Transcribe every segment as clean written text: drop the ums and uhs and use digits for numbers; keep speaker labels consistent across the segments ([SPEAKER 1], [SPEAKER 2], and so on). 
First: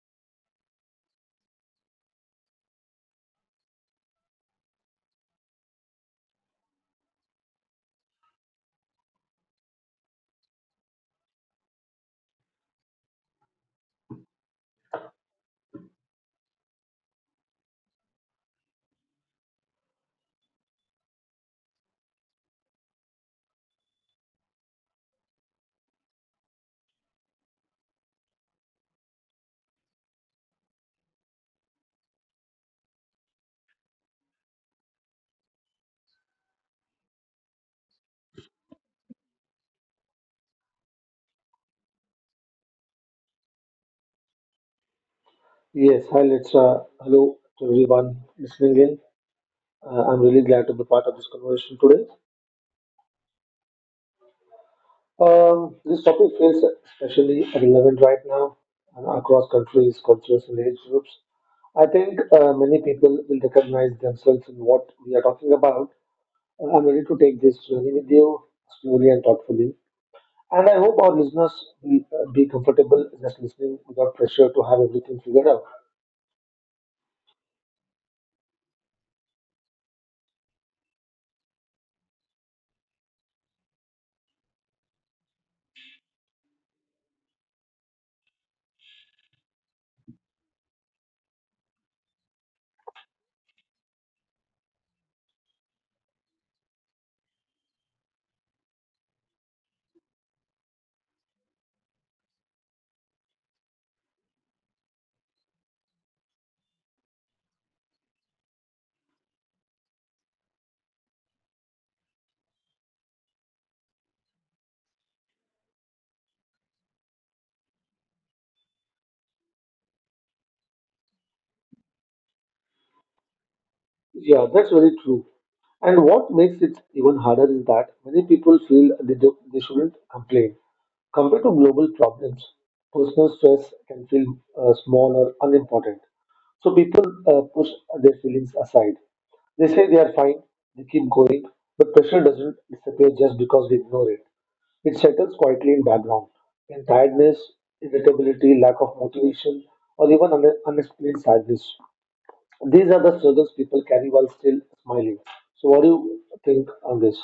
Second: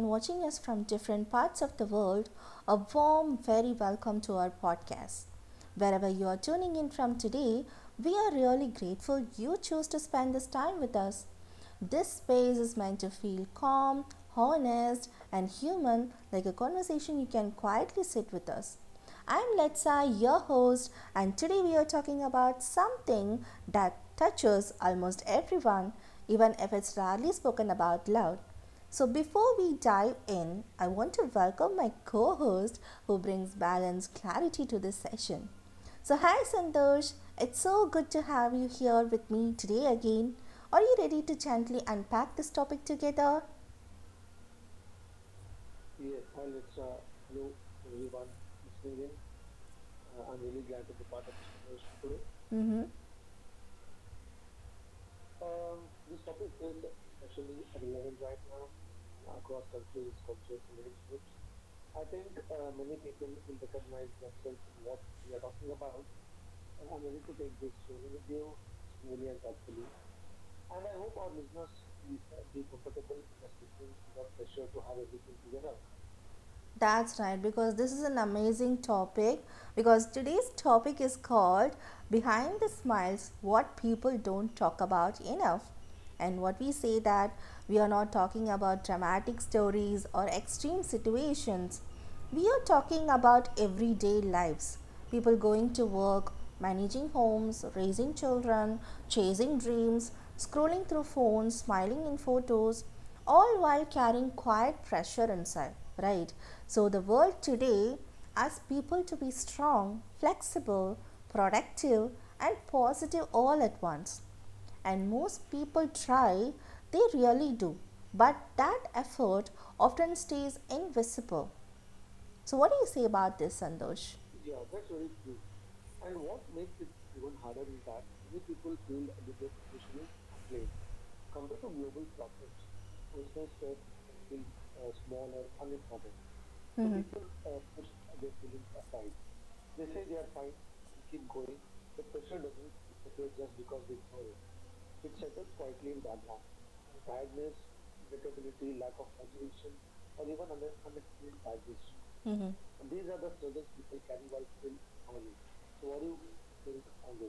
[SPEAKER 1] and watching us from different parts of the world. A warm, very welcome to our podcast. Wherever you are tuning in from today, we are really grateful you choose to spend this time with us. This space is meant to feel calm, honest, and human, like a conversation you can quietly sit with us. I'm Letsa, your host, and today we are talking about something that touches almost everyone, even if it's rarely spoken about loud. So, before we dive in, I want to welcome my co host who brings balance clarity to this session. So, hi Santosh, it's so good to have you here with me today again. Are you ready to gently unpack this topic together?
[SPEAKER 2] Yes, hi Letra. Hello to everyone listening in. I'm really glad to be part of this conversation today.
[SPEAKER 1] Mm-hmm.
[SPEAKER 2] This topic feels especially relevant right now and across countries, cultures, and age groups. I think many people will recognize themselves in what we are talking about. I'm ready to take this journey with you slowly and thoughtfully. And I hope our listeners will be comfortable just listening without pressure to have everything figured out.
[SPEAKER 1] That's right, because this is an amazing topic. Because today's topic is called Behind the Smiles What People Don't Talk About Enough. And what we say that we are not talking about dramatic stories or extreme situations. We are talking about everyday lives people going to work, managing homes, raising children, chasing dreams, scrolling through phones, smiling in photos, all while carrying quiet pressure inside, right? So, the world today asks people to be strong, flexible, productive, and positive all at once and most people try, they really do. But that effort often stays invisible. So, what do you say about this, Sandosh?
[SPEAKER 2] Yeah, that's very true. And what makes it even harder is that many people feel they shouldn't complain. Compared to global problems, personal stress can feel small or unimportant. So people push their feelings aside. They say they are fine, they keep going, but pressure doesn't disappear just because we ignore it. It settles quietly in background, in tiredness, irritability, lack of motivation, or even unexplained sadness. These are the struggles people carry while still smiling. So, what do you think on this?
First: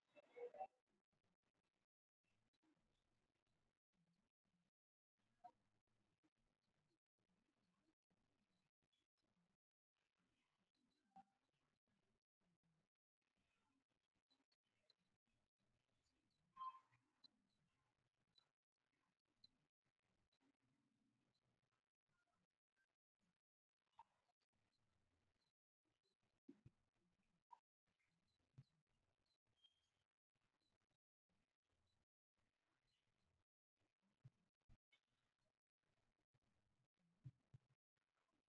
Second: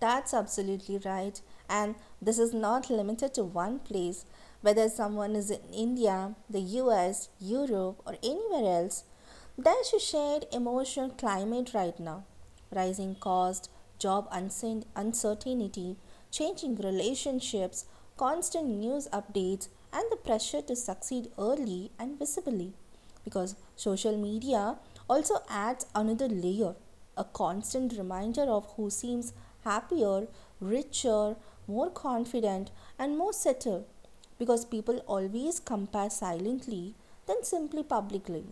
[SPEAKER 1] That's absolutely right. And this is not limited to one place. Whether someone is in India, the US, Europe, or anywhere else, there's a shared emotional climate right now. Rising cost, job uncertainty, changing relationships, constant news updates, and the pressure to succeed early and visibly. Because social media also adds another layer a constant reminder of who seems happier, richer, more confident, and more settled because people always compare silently then simply publicly.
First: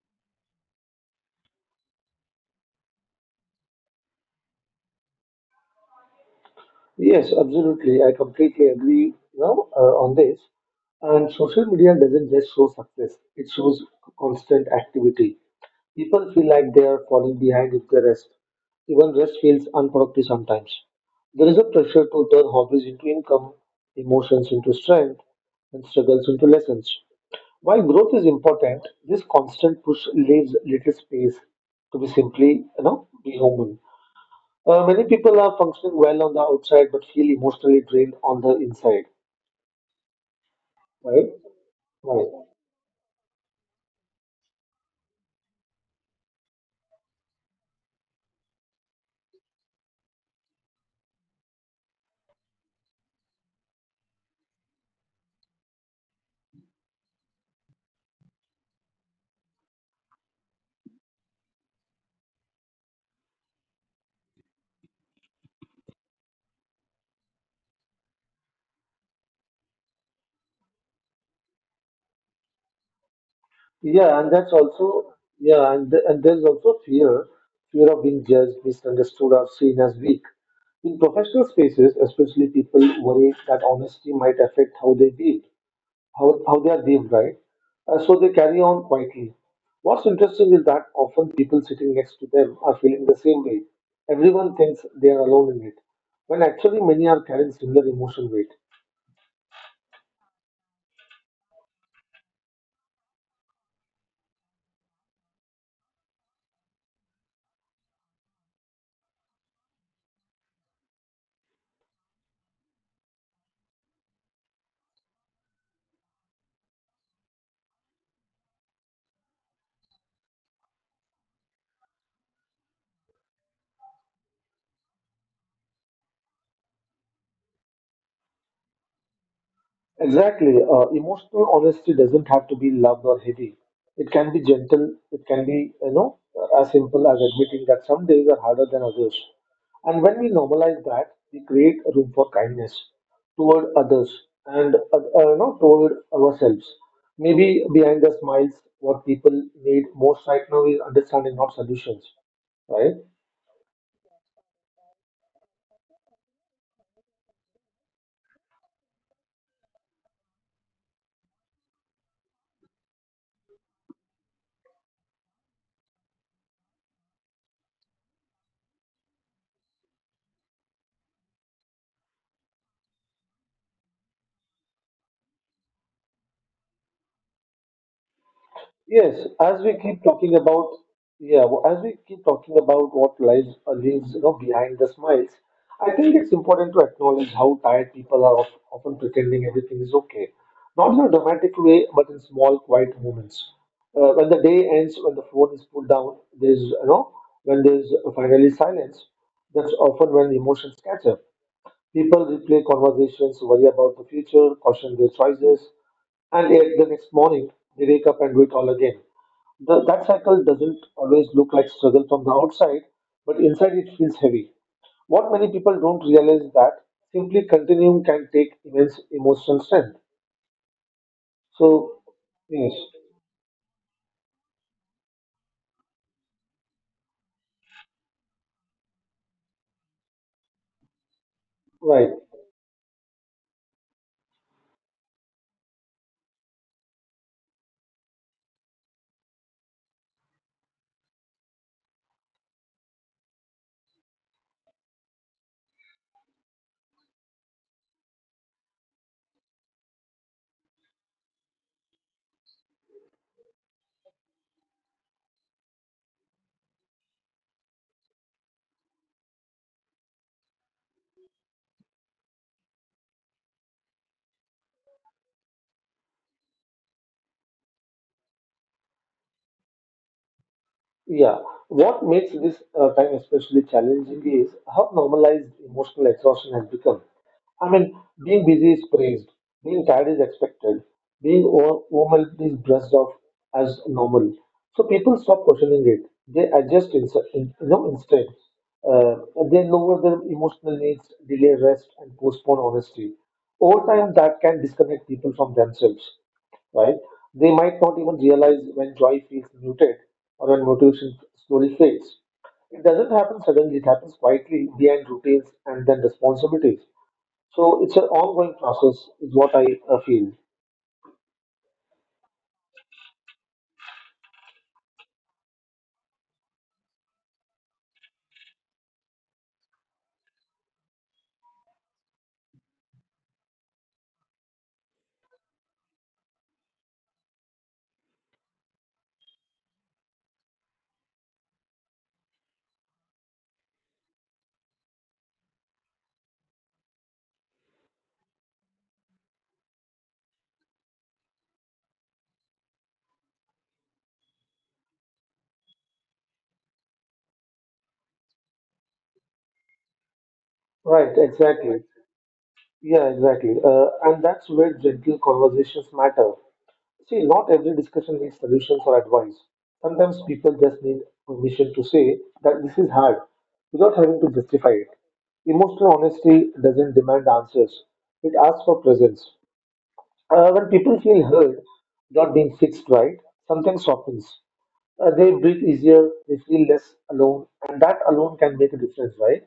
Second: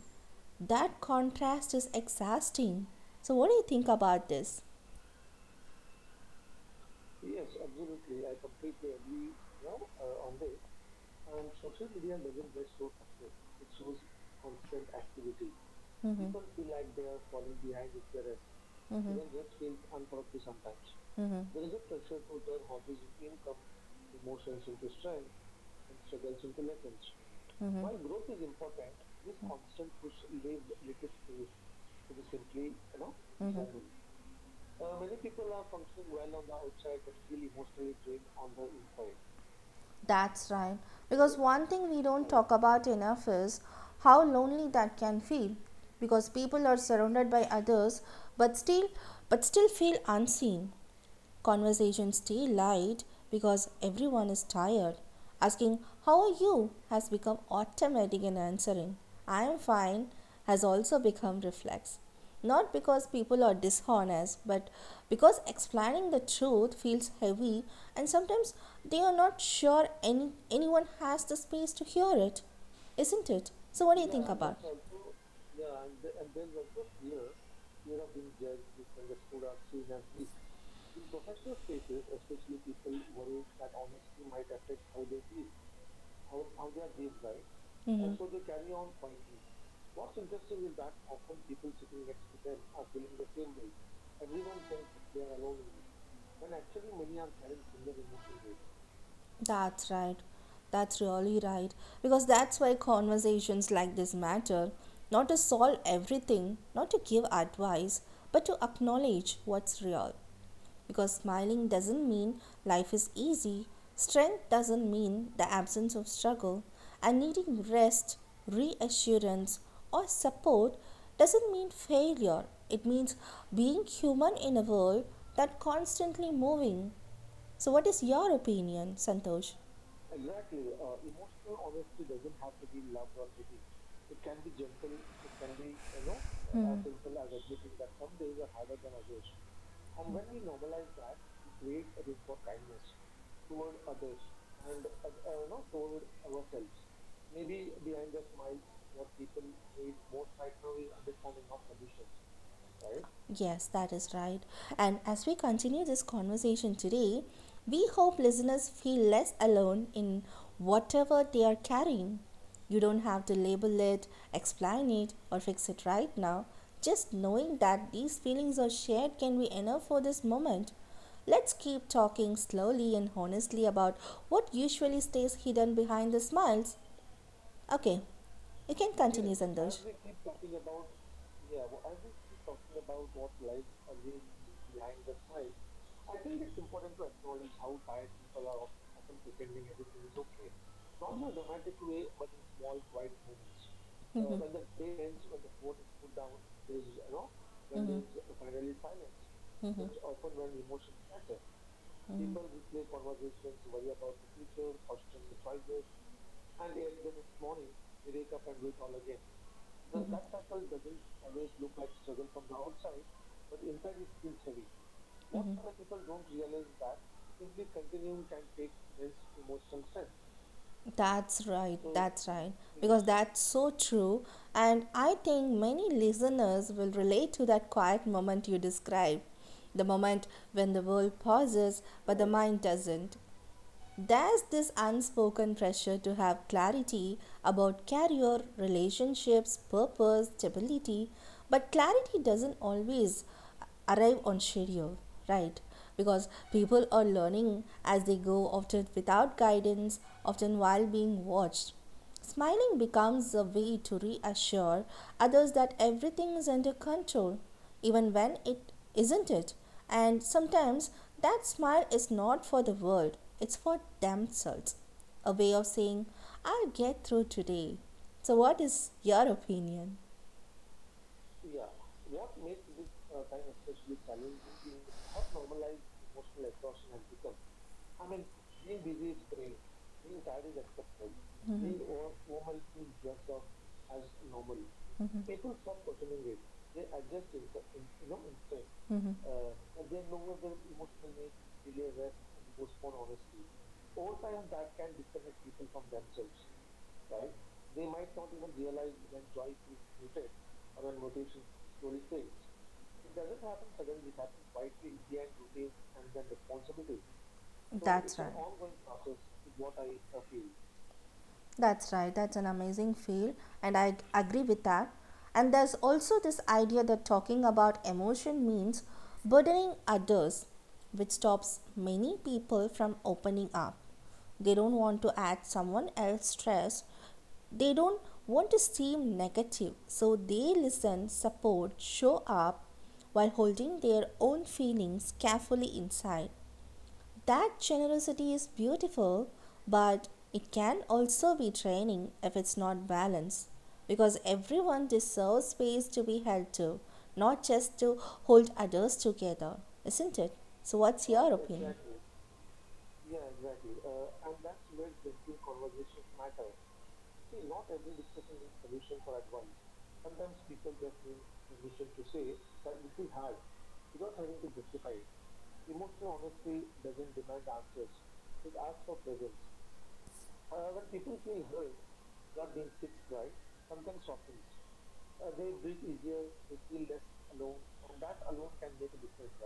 [SPEAKER 1] That contrast is exhausting. So, what do you think about this?
[SPEAKER 2] Yes, absolutely. I completely agree now on this. And social media doesn't just show success, it shows constant activity. People feel like they are falling behind with the rest. Even rest feels unproductive sometimes. There is a pressure to turn hobbies into income, emotions into strength, and struggles into lessons. While growth is important, this constant push leaves little space to be simply, be human. Many people are functioning well on the outside but feel emotionally drained on the inside,
[SPEAKER 1] That's right.
[SPEAKER 2] right?
[SPEAKER 1] Because one thing we
[SPEAKER 2] Right.
[SPEAKER 1] don't talk about enough is how lonely that can feel. Because people are surrounded by others but still but still feel unseen. Conversations stay light because everyone is tired. Asking, How are you? Has become automatic in answering. I am fine has also become reflex. Not because people are dishonest, but because explaining the truth feels heavy and sometimes they are not sure anyone has the space to hear it. Isn't it? So, what do you
[SPEAKER 2] Yeah,
[SPEAKER 1] think
[SPEAKER 2] and that's
[SPEAKER 1] about?
[SPEAKER 2] also, yeah, and, th- and there's also fear, fear of being judged, misunderstood, or seen as weak. In professional spaces, especially people worry that honesty might affect how they deal. How they are lived, right?
[SPEAKER 1] Mm-hmm.
[SPEAKER 2] So they carry on quietly. What's interesting is that often people sitting next to them are feeling the same way. Everyone thinks they are alone in it, when actually many are carrying similar emotion weight.
[SPEAKER 1] That's right. That's really right. Because that's why conversations like this matter. Not to solve everything, not to give advice, but to acknowledge what's real. Because smiling doesn't mean life is easy, strength doesn't mean the absence of struggle, and needing rest, reassurance, or support doesn't mean failure. It means being human in a world that's constantly moving. So what is your opinion, Santosh?
[SPEAKER 2] Exactly. Emotional honesty doesn't have to be loud or heavy. It can be gentle. It can be, as simple as admitting that some days are harder than others. And when we normalize that, we create a room for kindness toward others and, toward ourselves. Maybe behind the smiles, what people need most right now is understanding, not solutions, right?
[SPEAKER 1] Yes, that is right. And as we continue this conversation today, we hope listeners feel less alone in whatever they are carrying. You don't have to label it, explain it, or fix it right now. Just knowing that these feelings are shared can be enough for this moment. Let's keep talking slowly and honestly about what usually stays hidden behind the smiles. Okay, you can Yes, continue,
[SPEAKER 2] Yes, as
[SPEAKER 1] Sandosh.
[SPEAKER 2] we keep talking about, what lies lives, behind the smiles, I think it's important to acknowledge how tired people are of, often pretending everything is okay, not in a dramatic way, but in small, quiet moments. When
[SPEAKER 1] Mhm.
[SPEAKER 2] the day ends, when the phone is put down, when
[SPEAKER 1] Mhm.
[SPEAKER 2] there's finally silence,
[SPEAKER 1] Mhm.
[SPEAKER 2] that's often when emotions catch up. People replay conversations, worry about the future, caution their choices, and yet the next morning they wake up and do it all again. That cycle doesn't always look like struggle from the outside, but inside it feels heavy. What many people don't realize is that simply continuing can take immense emotional strength.
[SPEAKER 1] That's right,
[SPEAKER 2] So,
[SPEAKER 1] that's right.
[SPEAKER 2] yes,
[SPEAKER 1] Because that's so true. And I think many listeners will relate to that quiet moment you described the moment when the world pauses
[SPEAKER 2] right.
[SPEAKER 1] but the mind doesn't. There's this unspoken pressure to have clarity about career, relationships, purpose, stability, but clarity doesn't always arrive on schedule, right? Because people are learning as they go, often without guidance, often while being watched. Smiling becomes a way to reassure others that everything is under control, even when it isn't it. And sometimes that smile is not for the world, it's for themselves. A way of saying, I'll get through today. So, what is your opinion?
[SPEAKER 2] Yeah. What makes this time especially challenging is how normalized emotional exhaustion has become. I mean, being busy is praised, being tired is expected, being overwhelmed is brushed off as normal. So people stop questioning it. They adjust in, you know, instead. Uh, they lower their emotional needs, delay rest, and postpone honesty. Over time, that can disconnect people from themselves right? They might not even realize when joy feels muted or when motivation slowly fades. It doesn't happen suddenly, it happens quietly behind routines and then responsibilities. So
[SPEAKER 1] That's
[SPEAKER 2] it's an
[SPEAKER 1] right.
[SPEAKER 2] ongoing process, is what I feel.
[SPEAKER 1] That's right. That's an amazing feel, and I agree with that. And there's also this idea that talking about emotion means burdening others, which stops many people from opening up. They don't want to add someone else's stress. They don't want to seem negative, so they listen, support, show up while holding their own feelings carefully inside. That generosity is beautiful, but it can also be draining if it's not balanced. Because everyone deserves space to be held to, not just to hold others together, isn't it? So, what's
[SPEAKER 2] Right,
[SPEAKER 1] your opinion?
[SPEAKER 2] exactly. Yeah, exactly. And that's where gentle conversations matter. See, not every discussion needs solutions or advice. Sometimes people just need permission to say that this is hard without having to justify it. Emotional honesty doesn't demand answers, it asks for presence. When people feel heard, not being fixed right, something softens. They breathe easier, they feel less alone, and that alone can make a difference, right?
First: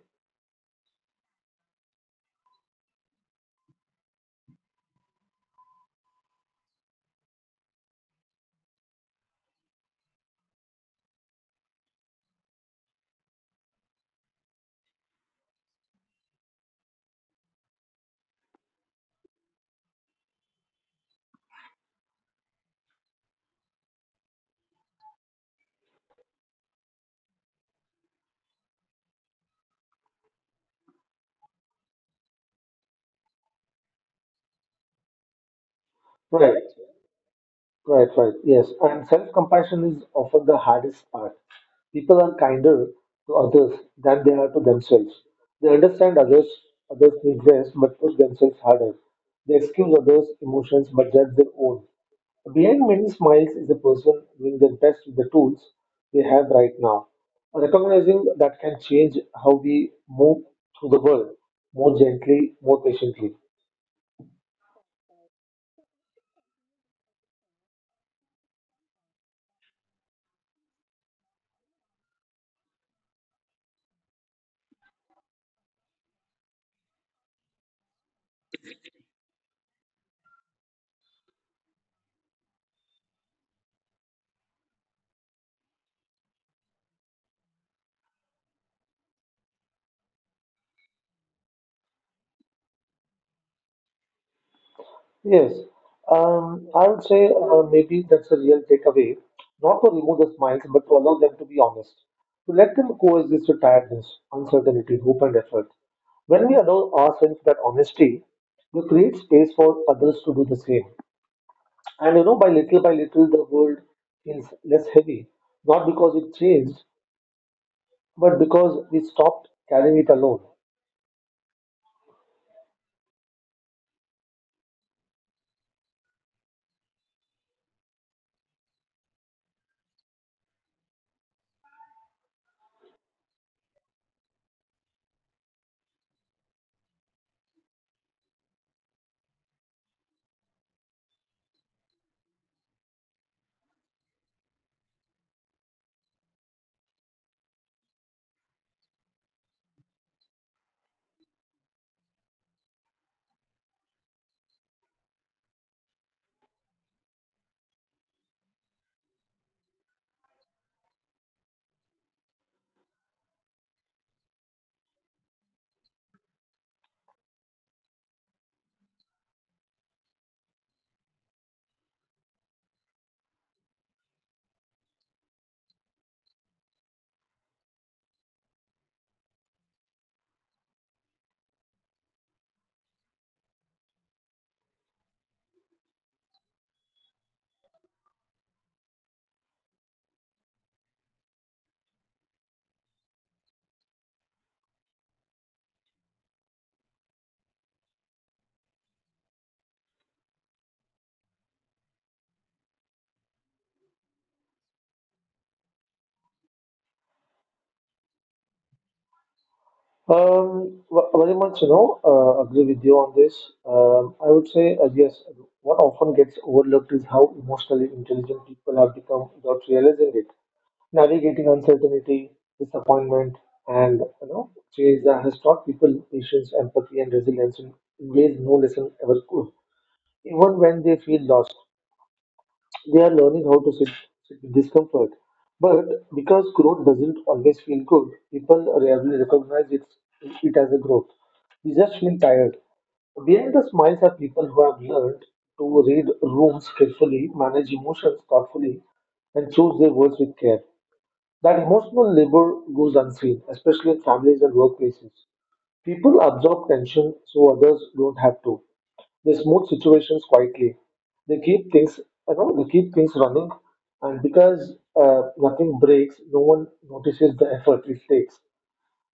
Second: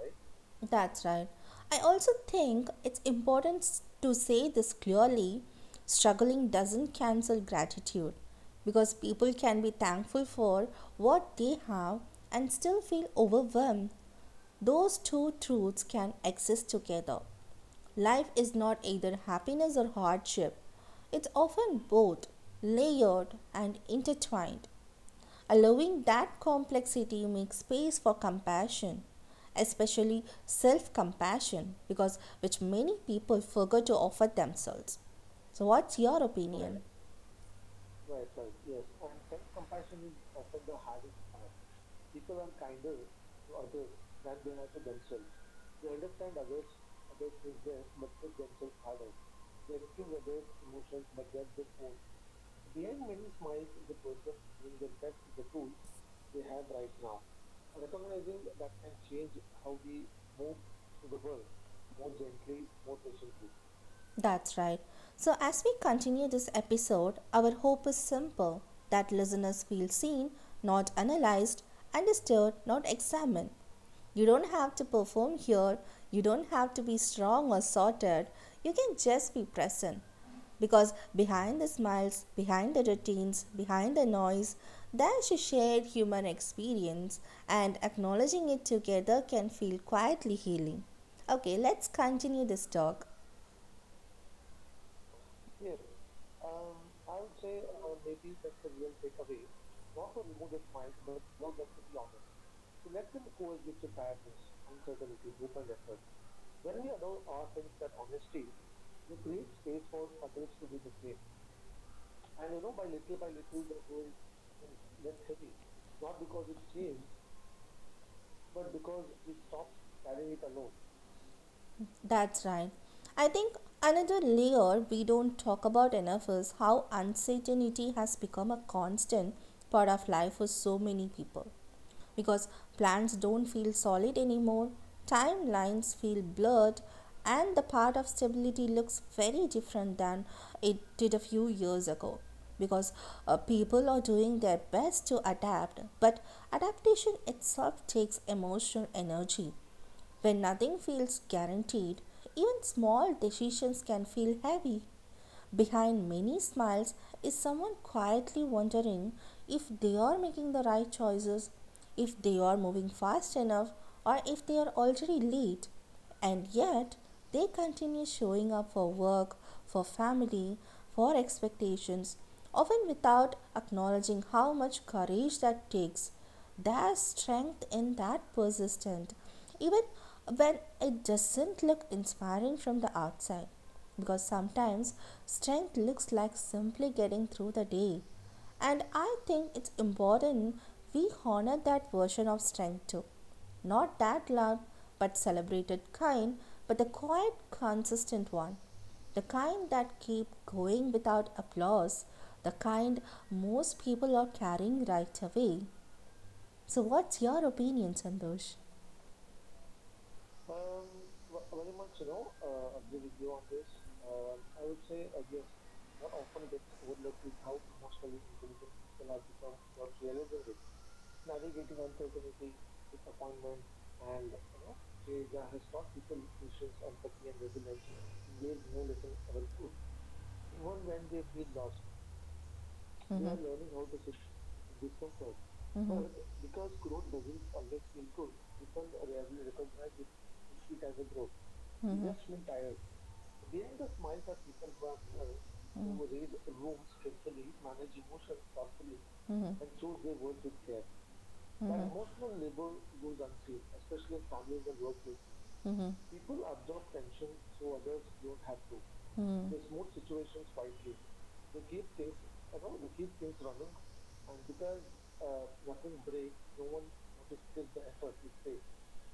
[SPEAKER 1] That's right. I also think it's important to say this clearly struggling doesn't cancel gratitude because people can be thankful for what they have and still feel overwhelmed. Those two truths can exist together. Life is not either happiness or hardship, it's often both, layered and intertwined. Allowing that complexity makes space for compassion, especially self compassion, because which many people forget to offer themselves. So, what's your
[SPEAKER 2] Right.
[SPEAKER 1] opinion?
[SPEAKER 2] Right, right. Yes. And self-compassion is often the hardest part. People are kinder to others than they are to themselves. They understand others, others need rest, but push themselves harder. They excuse others' emotions, but judge their own. Behind many smiles is a person doing their best with the tools they have right now. Recognizing that can change how we move through the world more gently, more patiently.
[SPEAKER 1] That's right. So, as we continue this episode, our hope is simple that listeners feel seen, not analyzed, understood, not examined. You don't have to perform here, you don't have to be strong or sorted, you can just be present. Because behind the smiles, behind the routines, behind the noise, there's a shared human experience, and acknowledging it together can feel quietly healing. Okay, let's continue this talk.
[SPEAKER 2] Yes, I would say maybe that's a real takeaway. Not to remove the smiles, but to allow them to be honest. To let them coexist with tiredness, uncertainty, hope, and effort. When we allow ourselves that honesty, we create space for others to do the same. And by little, the world feels less heavy, not because it changed, but because we stopped carrying it alone.
[SPEAKER 1] That's right. I think another layer we don't talk about enough is how uncertainty has become a constant part of life for so many people. Because plans don't feel solid anymore, timelines feel blurred, and the path of stability looks very different than it did a few years ago. Because people are doing their best to adapt, but adaptation itself takes emotional energy when nothing feels guaranteed, even small decisions can feel heavy. Behind many smiles is someone quietly wondering if they are making the right choices, if they are moving fast enough, or if they are already late. And yet, they continue showing up for work, for family, for expectations, often without acknowledging how much courage that takes. There's strength in that persistence, even when it doesn't look inspiring from the outside. Because sometimes strength looks like simply getting through the day. And I think it's important we honor that version of strength too. Not that loud but celebrated kind, but the quiet, consistent one. The kind that keep going without applause. The kind most people are carrying right away. So, what's your opinion, Sandosh?
[SPEAKER 2] Very much, agree with you on this. I would say, yes, what often gets overlooked is how emotionally intelligent people have become without realizing it. Navigating uncertainty, disappointment, and, change that has taught people patience, empathy, and resilience in ways no lesson ever could, even when they feel lost. They are learning how to sit with discomfort. But because growth doesn't always feel good, people rarely it as a growth. They just feel tired. Behind the smiles are people who have learned to read rooms carefully, manage emotions thoughtfully, and choose their words with care. That emotional labor goes unseen, especially in families and workplaces. People absorb tension so others don't have to. They smooth situations quietly. They keep things, you know, they keep things running, and because nothing breaks, no one notices the effort it takes.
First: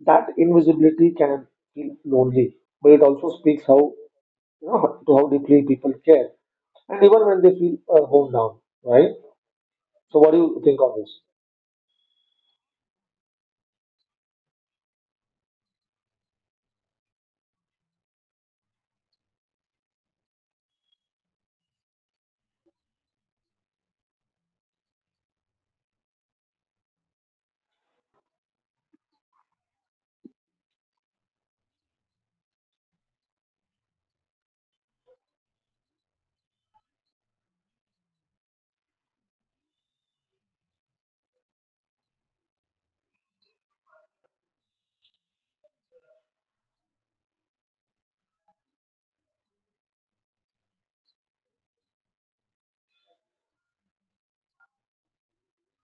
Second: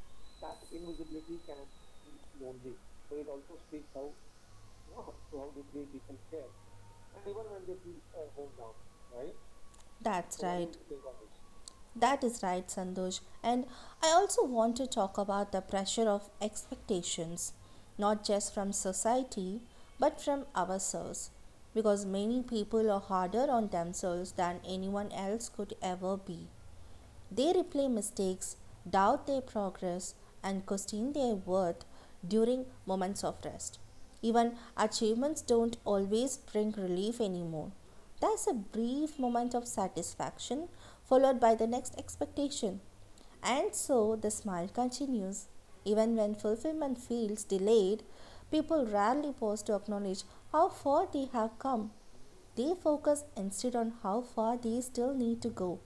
[SPEAKER 2] That invisibility can feel lonely, but it also speaks how you know to how deeply people care, and even when they feel worn down, right? So, what do
[SPEAKER 1] That's
[SPEAKER 2] you
[SPEAKER 1] right.
[SPEAKER 2] think of this?
[SPEAKER 1] That is right, Sandosh. And I also want to talk about the pressure of expectations, not just from society, but from ourselves. Because many people are harder on themselves than anyone else could ever be. They replay mistakes, doubt their progress, and question their worth during moments of rest. Even achievements don't always bring relief anymore. There's a brief moment of satisfaction followed by the next expectation. And so the smile continues. Even when fulfillment feels delayed, people rarely pause to acknowledge how far they have come. They focus instead on how far they still need to go.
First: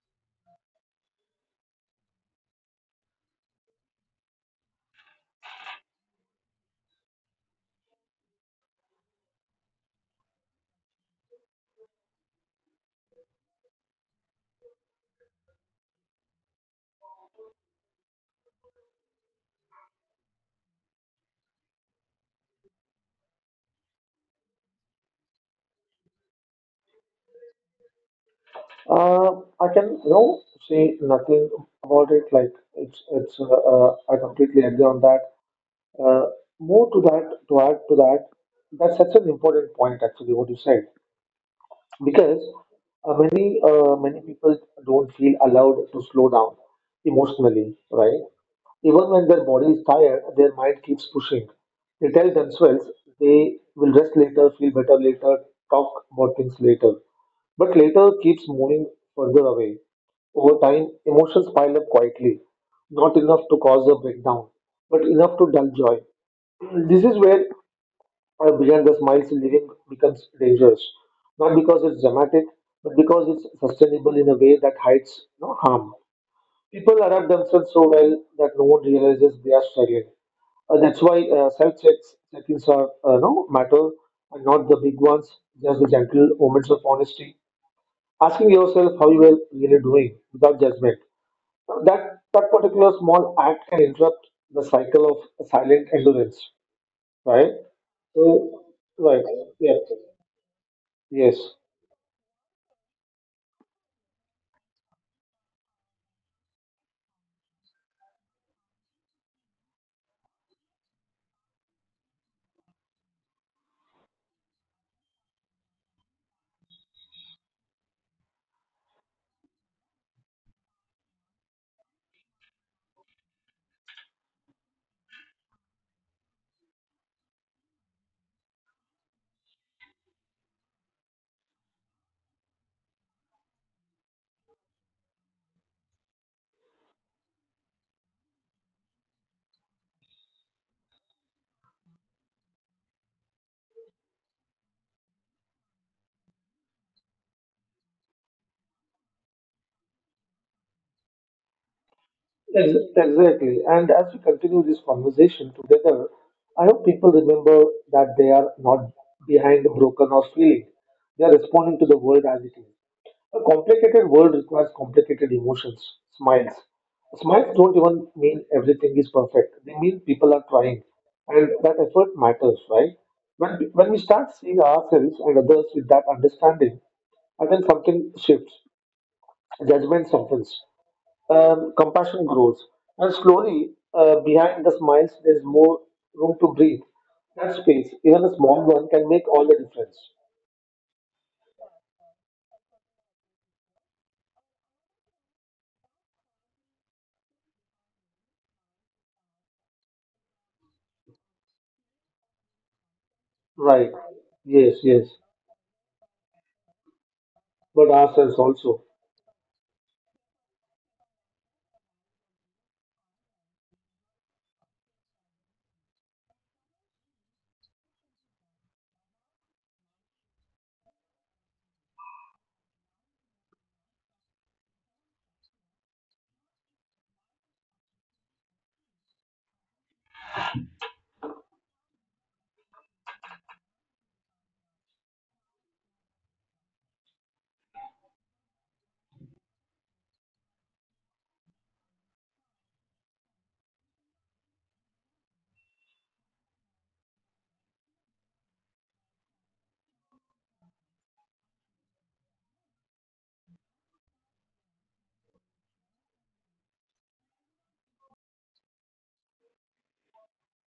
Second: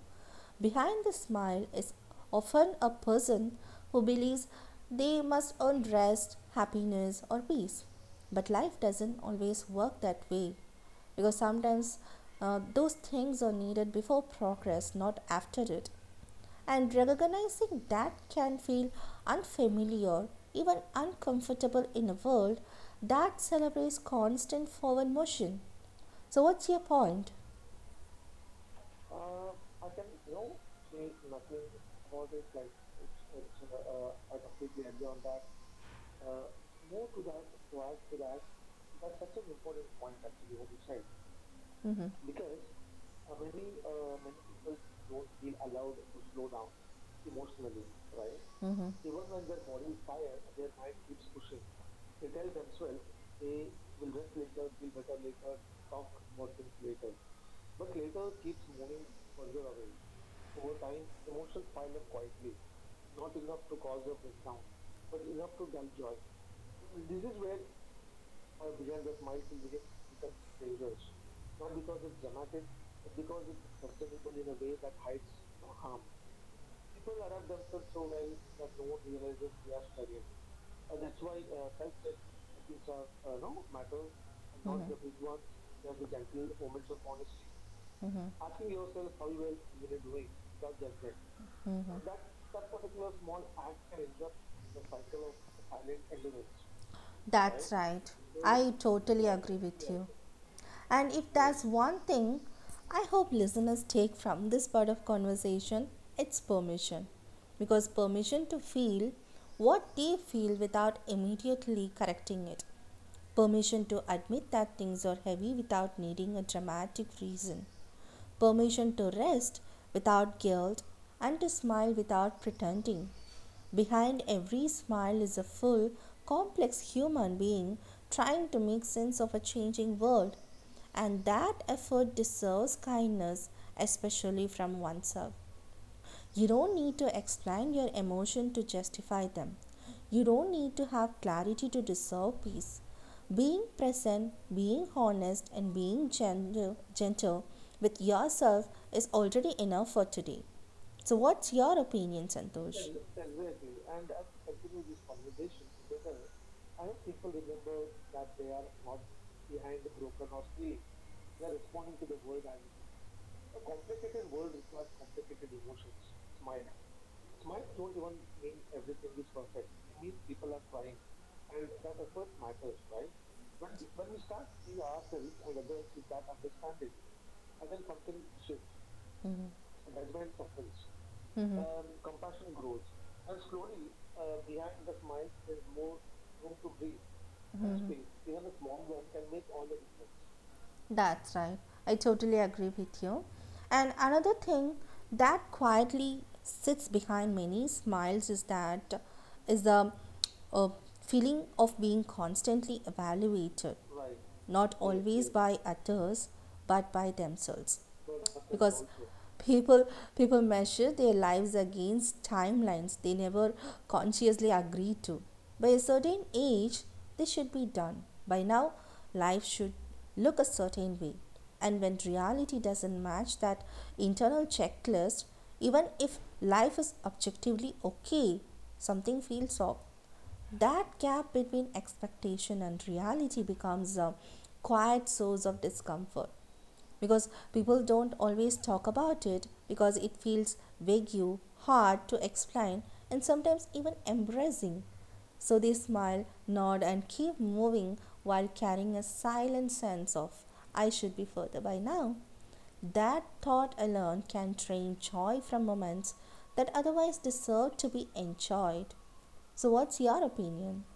[SPEAKER 1] Behind the smile is often a person who believes they must earn rest, happiness, or peace. But life doesn't always work that way because sometimes those things are needed before progress, not after it. And recognizing that can feel unfamiliar, even uncomfortable in a world that celebrates constant forward motion. So, what's your point?
[SPEAKER 2] I can, say nothing about it. Like it's, it's. I completely agree on that. Uh, to add to that, that's such an important point, actually, what you said
[SPEAKER 1] Mm-hmm.
[SPEAKER 2] because many people don't feel allowed to slow down emotionally, right? Even
[SPEAKER 1] Mm-hmm.
[SPEAKER 2] when their body is tired, their mind keeps pushing. They tell themselves they will rest later, feel better later, talk about things later. But later keeps moving further away. Over time, emotions pile up quietly, not enough to cause a breakdown, but enough to dull joy. This is where or beyond the smiles living becomes dangerous, not because it's dramatic, but because it's sustainable in a way that hides no harm. People adapt themselves so well that no one realizes they are struggling. That's why self checks check-ins are no matter and not the big ones, just the gentle moments of honesty. Asking yourself how you are really doing without judgment. Now, That that particular small act can interrupt the cycle of silent endurance, right?
[SPEAKER 1] That's right.
[SPEAKER 2] So,
[SPEAKER 1] I
[SPEAKER 2] right,
[SPEAKER 1] totally agree
[SPEAKER 2] yeah.
[SPEAKER 1] with you. And if
[SPEAKER 2] Yes,
[SPEAKER 1] there's one thing I hope listeners take from this part of conversation, it's permission. Because permission to feel what they feel without immediately correcting it. Permission to admit that things are heavy without needing a dramatic reason. Permission to rest without guilt and to smile without pretending. Behind every smile is a full, complex human being trying to make sense of a changing world. And that effort deserves kindness, especially from oneself. You don't need to explain your emotion to justify them. You don't need to have clarity to deserve peace. Being present, being honest, and being gentle with yourself is already enough for today. So, what's your opinion, Santosh?
[SPEAKER 2] exactly. And as we continue this conversation together, I hope people remember that they are not behind, broken, or feeling. They are responding to the world as it is. A complicated world requires complicated smiles. Smiles don't even mean everything is perfect. They mean people are trying, and that effort matters, right? When we start seeing ourselves and others with that understanding, I think something shifts. Judgment softens, compassion grows, and slowly, behind the smiles, there's more room to breathe. That space, even a small one, can make all the difference.
[SPEAKER 1] That's right. I totally agree with you. And another thing that quietly sits behind many smiles is that is the uh, feeling of being constantly evaluated,
[SPEAKER 2] Right.
[SPEAKER 1] not
[SPEAKER 2] Yes, yes.
[SPEAKER 1] always by others but by themselves
[SPEAKER 2] But ourselves
[SPEAKER 1] because
[SPEAKER 2] also.
[SPEAKER 1] people people measure their lives against timelines they never consciously agree to by a certain age this should be done by now life should look a certain way and when reality doesn't match that internal checklist even if life is objectively okay something feels off that gap between expectation and reality becomes a quiet source of discomfort because people don't always talk about it because it feels vague, hard to explain, and sometimes even embarrassing. So they smile, nod, and keep moving while carrying a silent sense of, I should be further by now. That thought alone can drain joy from moments that otherwise deserve to be enjoyed. So, what's your opinion?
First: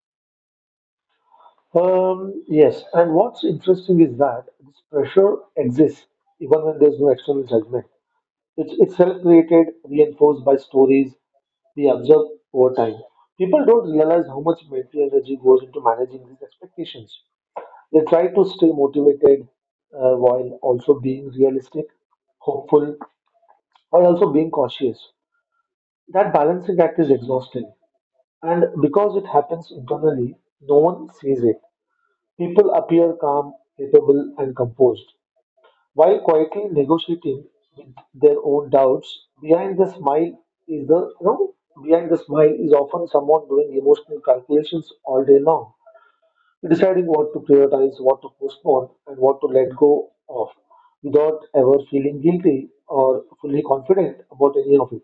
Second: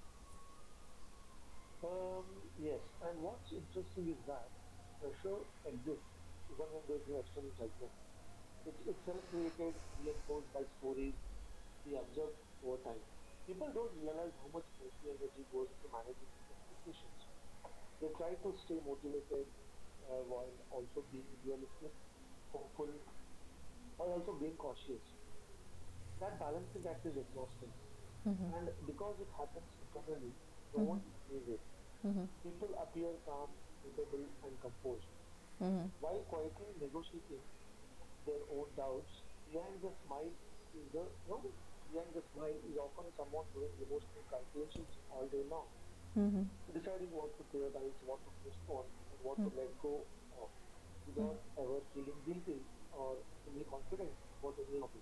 [SPEAKER 2] Yes, and what's interesting is that this pressure exists even when there's no external judgment. It's self created, reinforced by stories we observe over time. People don't realize how much mental energy goes into managing these expectations. They try to stay motivated while also being realistic, hopeful, while also being cautious. That balancing act is exhausting. And because it happens internally, no one sees it. People appear calm, capable, and composed, while quietly negotiating with their own doubts. Behind the smile is the you know, Behind the smile is often someone doing emotional calculations all day long. Deciding what to prioritize, what to postpone, and what to let go of without ever feeling guilty or fully confident about any of it.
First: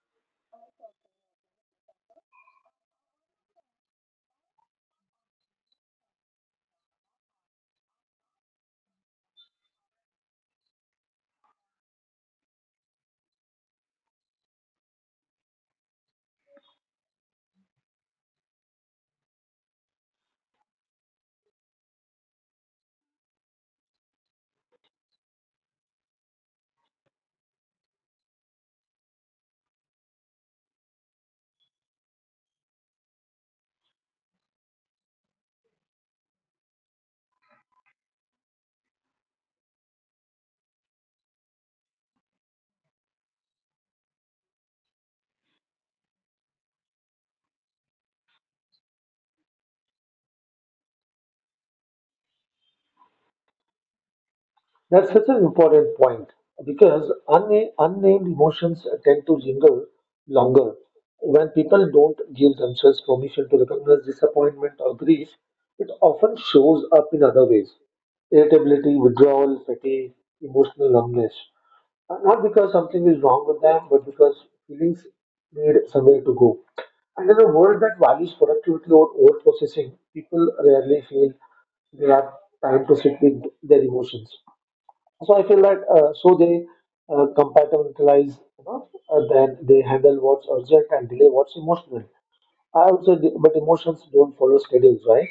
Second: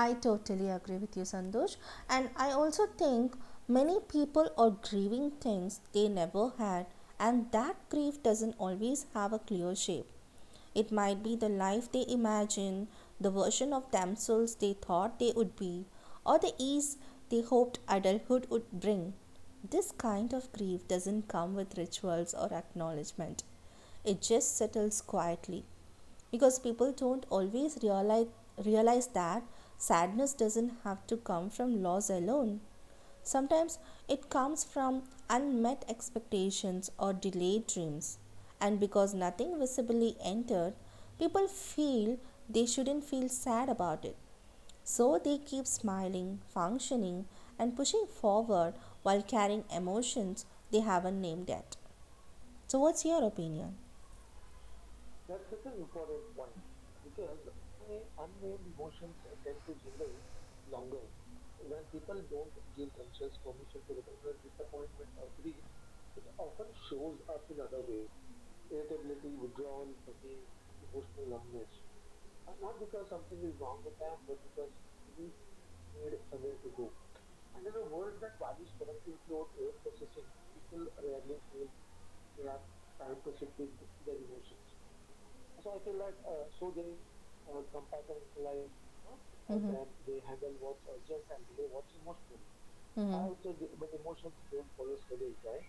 [SPEAKER 1] I totally agree with you, Sandosh. And I also think many people are grieving things they never had, and that grief doesn't always have a clear shape. It might be the life they imagine, the version of themselves they thought they would be, or the ease they hoped adulthood would bring. This kind of grief doesn't come with rituals or acknowledgement. It just settles quietly because people don't always realize that sadness doesn't have to come from loss alone. Sometimes it comes from unmet expectations or delayed dreams, and because nothing visibly entered, people feel they shouldn't feel sad about it, so they keep smiling, functioning, and pushing forward while carrying emotions they haven't named yet. So what's your opinion?
[SPEAKER 2] That's such an important point because unnamed emotions tend to linger longer. When people don't give themselves permission to recognize disappointment or grief, it often shows up in other ways irritability, withdrawal, fatigue, emotional numbness. Not because something is wrong with them, but because feelings need somewhere to go. And in a world that values productivity or over processing, people rarely feel they have time to sit with their emotions. So I feel that so they compartmentalize, then they handle what's urgent and delay what's emotional. But emotions don't follow schedules, right?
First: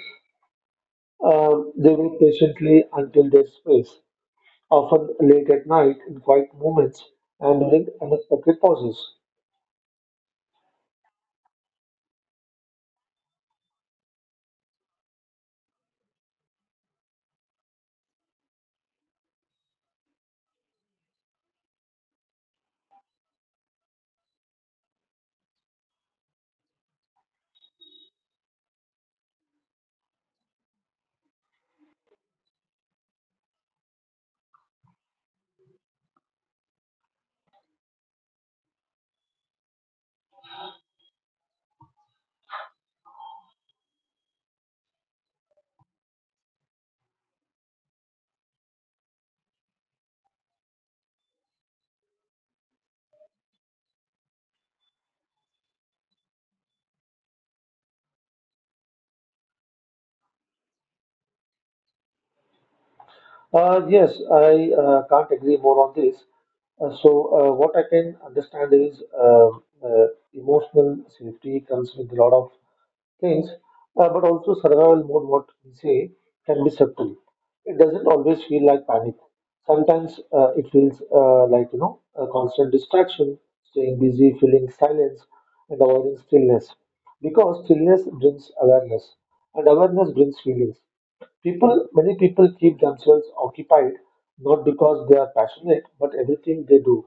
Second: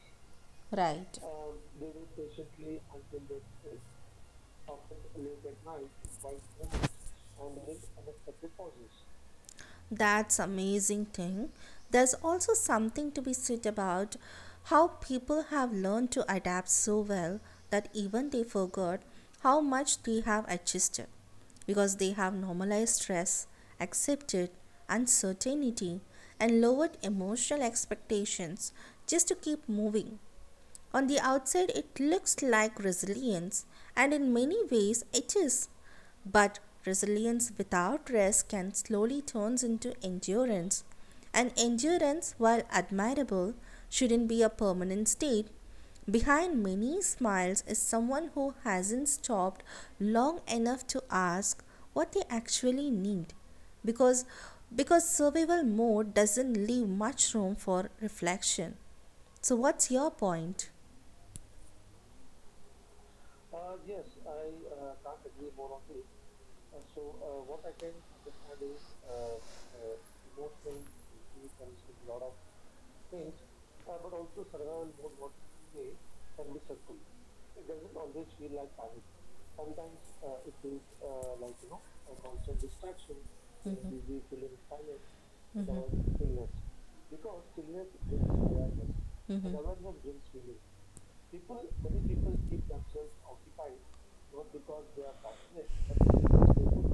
[SPEAKER 1] Right.
[SPEAKER 2] They wait patiently until their space, often late at night in quiet moments and during unexpected pauses.
[SPEAKER 1] That's amazing thing. There's also something to be said about how people have learned to adapt so well that even they forgot how much they have adjusted, because they have normalized stress, accepted uncertainty, and lowered emotional expectations just to keep moving. On the outside, it looks like resilience, and in many ways, it is. But resilience without rest can slowly turn into endurance. And endurance, while admirable, shouldn't be a permanent state. Behind many smiles is someone who hasn't stopped long enough to ask what they actually need. Because, because survival mode doesn't leave much room for reflection. So, what's your point?
[SPEAKER 2] Yes, I can't agree more on this. So what I can understand is uh, emotional safety comes with a lot of things, but also survival mode, what we say, can be subtle. It doesn't always feel like panic. Sometimes it feels like a constant distraction, staying busy, feeling silence, and avoiding stillness because stillness brings awareness and awareness brings feelings. People many people keep themselves occupied, not because they are passionate but everything they do,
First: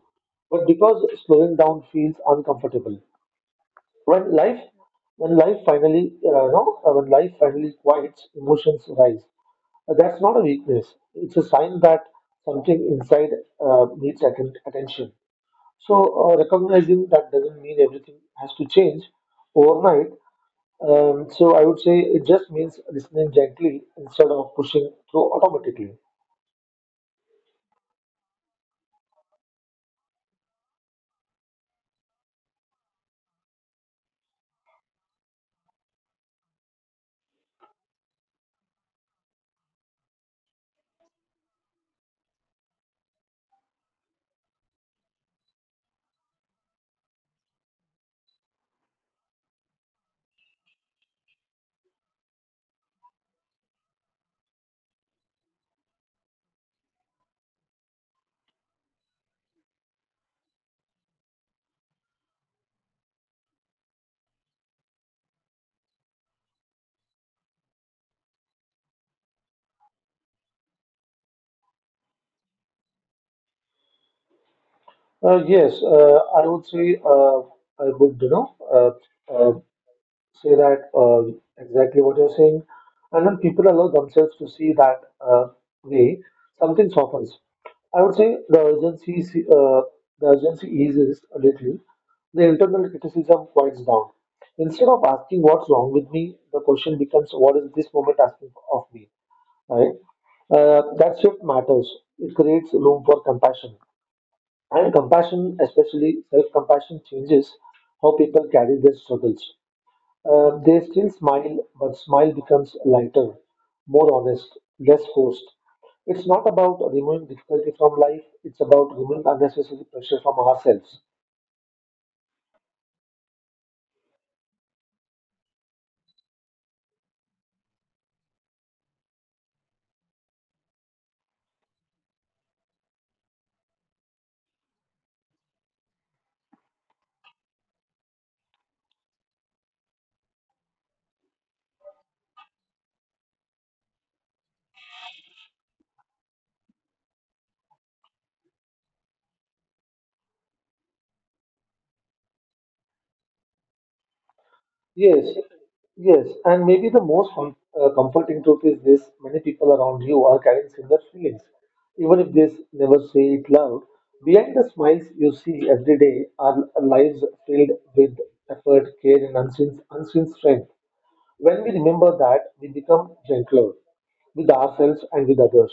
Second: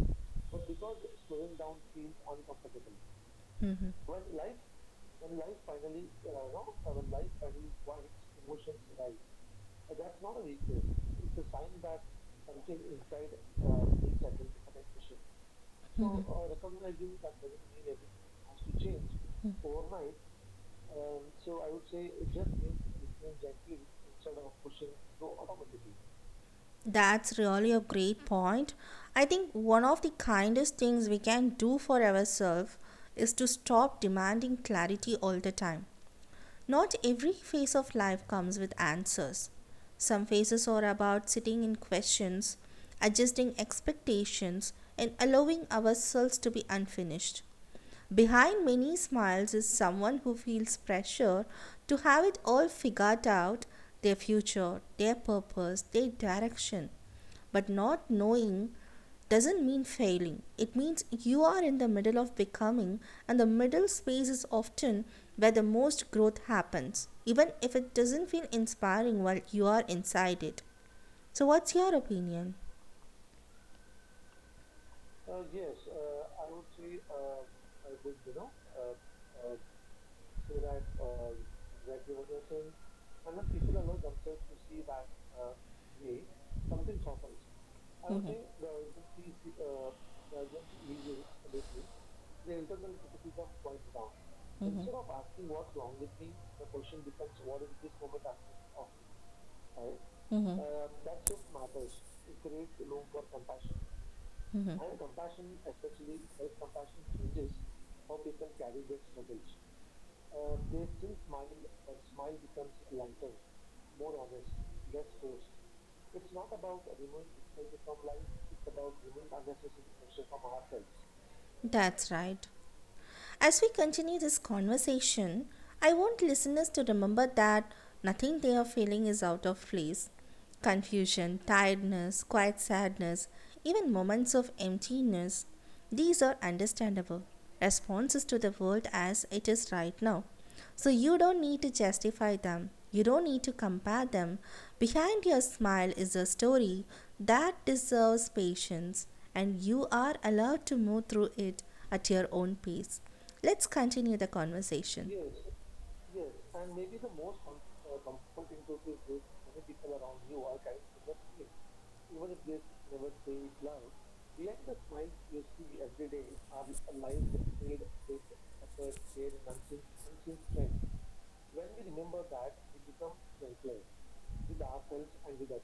[SPEAKER 2] but because slowing down feels uncomfortable.
[SPEAKER 1] Mhm.
[SPEAKER 2] When life when life finally no when life finally quiets, emotions rise. That's not a weakness, it's a sign that something inside needs attention.
[SPEAKER 1] Mhm.
[SPEAKER 2] Recognizing that doesn't mean everything has to
[SPEAKER 1] Mhm.
[SPEAKER 2] change overnight. I would say it just means listening gently instead of pushing through automatically.
[SPEAKER 1] That's really a great point. I think one of the kindest things we can do for ourselves is to stop demanding clarity all the time. Not every phase of life comes with answers. Some phases are about sitting in questions, adjusting expectations, and allowing ourselves to be unfinished. Behind many smiles is someone who feels pressure to have it all figured out, their future, their purpose, their direction. But not knowing doesn't mean failing. It means you are in the middle of becoming, and the middle space is often where the most growth happens, even if it doesn't feel inspiring while you are inside it. So, what's your opinion?
[SPEAKER 2] Yes, I would say I would, say that exactly what you're saying, and when people allow themselves to see that way, something softens. I would say the urgency eases a little. The internal criticism quiets down. Instead of asking what's wrong with me, the question becomes what is this moment asking of me, right? That shift matters. It creates room for compassion. And compassion, especially self compassion, changes how people carry their struggles. They still smile, but smile becomes lighter, more honest, less forced. It's not about removing difficulty from life, it's about removing unnecessary pressure from ourselves.
[SPEAKER 1] That's right. As we continue this conversation, I want listeners to remember that nothing they are feeling is out of place. Confusion, tiredness, quiet sadness, even moments of emptiness, these are understandable responses to the world as it is right now. So you don't need to justify them. You don't need to compare them. Behind your smile is a story that deserves patience, and you are allowed to move through it at your own pace. Let's continue the conversation.
[SPEAKER 2] Yes, yes, and maybe the most comforting truth is this: many people around you are carrying similar feelings. Even if they never say it loud, behind the smiles you see every day are lives filled with effort, care, and unseen strength. When we remember that, we become gentler with ourselves and with others.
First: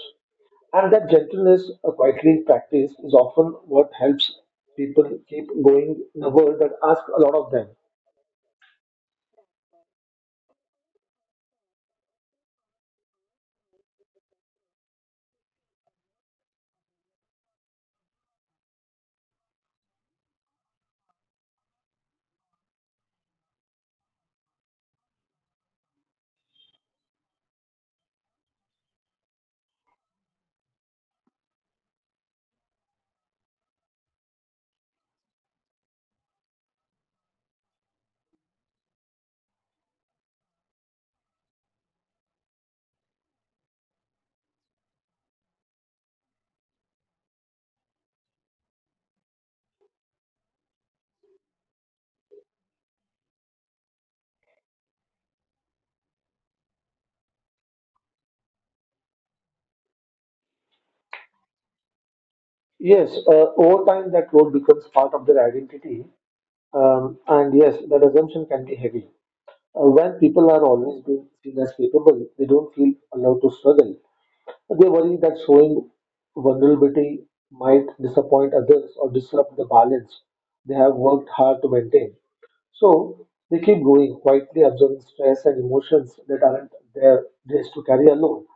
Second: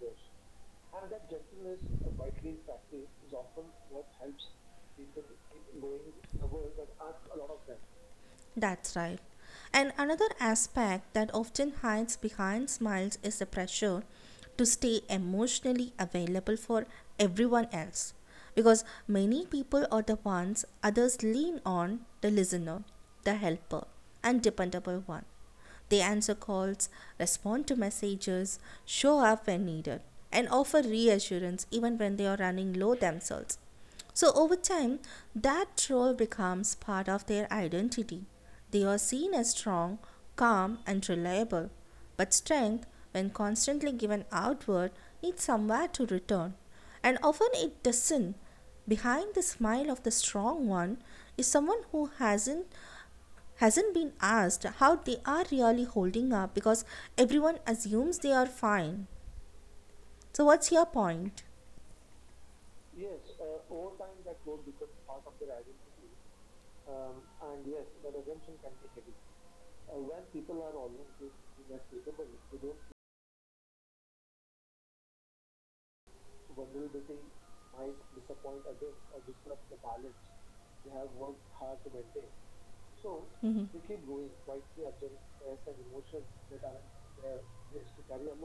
[SPEAKER 2] And that gentleness, a quietly practice, is often what helps people keep going in a world that asks a lot of them.
[SPEAKER 1] That's right. And another aspect that often hides behind smiles is the pressure to stay emotionally available for everyone else. Because many people are the ones others lean on, the listener, the helper, and dependable one. They answer calls, respond to messages, show up when needed, and offer reassurance even when they are running low themselves. So, over time, that role becomes part of their identity. They are seen as strong, calm, and reliable. But strength, when constantly given outward, needs somewhere to return. And often it doesn't. Behind the smile of the strong one is someone who hasn't been asked how they are really holding up, because everyone assumes they are fine. So, what's your point?
[SPEAKER 2] Yes, over time that role becomes part of their identity, and yes, that assumption can be heavy. When people are always being seen as capable, they don't feel allowed to struggle. They worry that showing vulnerability might disappoint others or disrupt the balance they have worked hard to maintain. So they keep going, quietly absorbing stress and emotions that aren't theirs to carry alone.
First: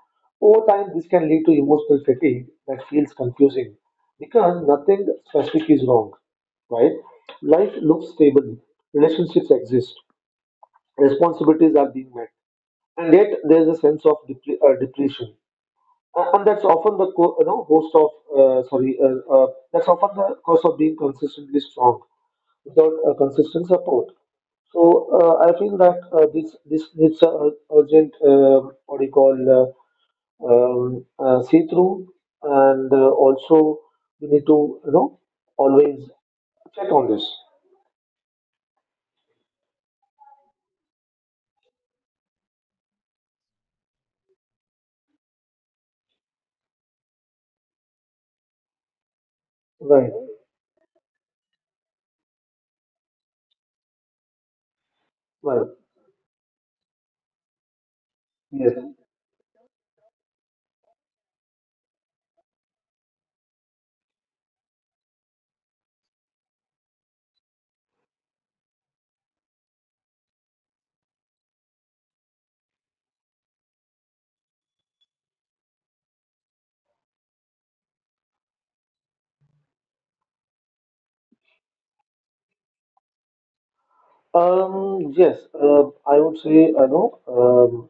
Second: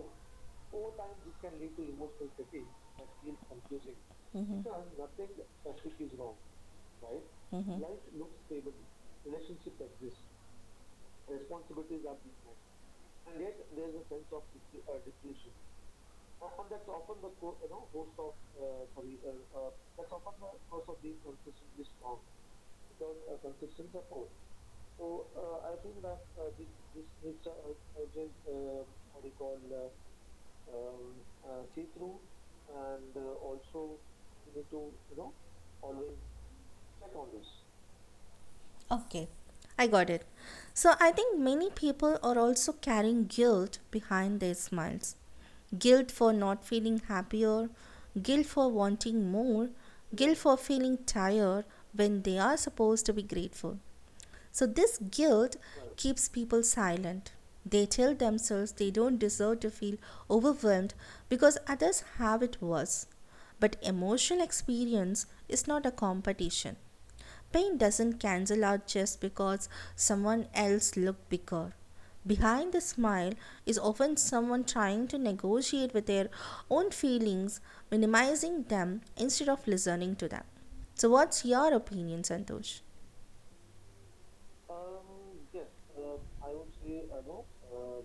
[SPEAKER 2] Over time, this can lead to emotional fatigue that feels confusing because nothing specific is wrong, right? Life looks stable, relationships exist, responsibilities are being met, and yet there's a sense of depletion. And that's often the host of sorry that's often the cost of being consistently strong without consistent support. So I feel that this needs a urgent what do you call see through, and also we need to, you know, always check on this.
[SPEAKER 1] Okay. I got it. So I think many people are also carrying guilt behind their smiles. Guilt for not feeling happier, guilt for wanting more,
[SPEAKER 2] Right.
[SPEAKER 1] guilt for feeling tired when they are supposed to be grateful. So, this guilt
[SPEAKER 2] Right.
[SPEAKER 1] keeps people silent. They tell themselves
[SPEAKER 2] Yes.
[SPEAKER 1] they don't deserve to feel overwhelmed because others have it worse. But emotional experience is not a competition. Pain doesn't cancel out just because someone else looked bigger. Behind the smile is often someone trying to negotiate with their own feelings, minimizing them instead of listening to them. So, what's your opinion, Santosh?
[SPEAKER 2] Yes, I would say,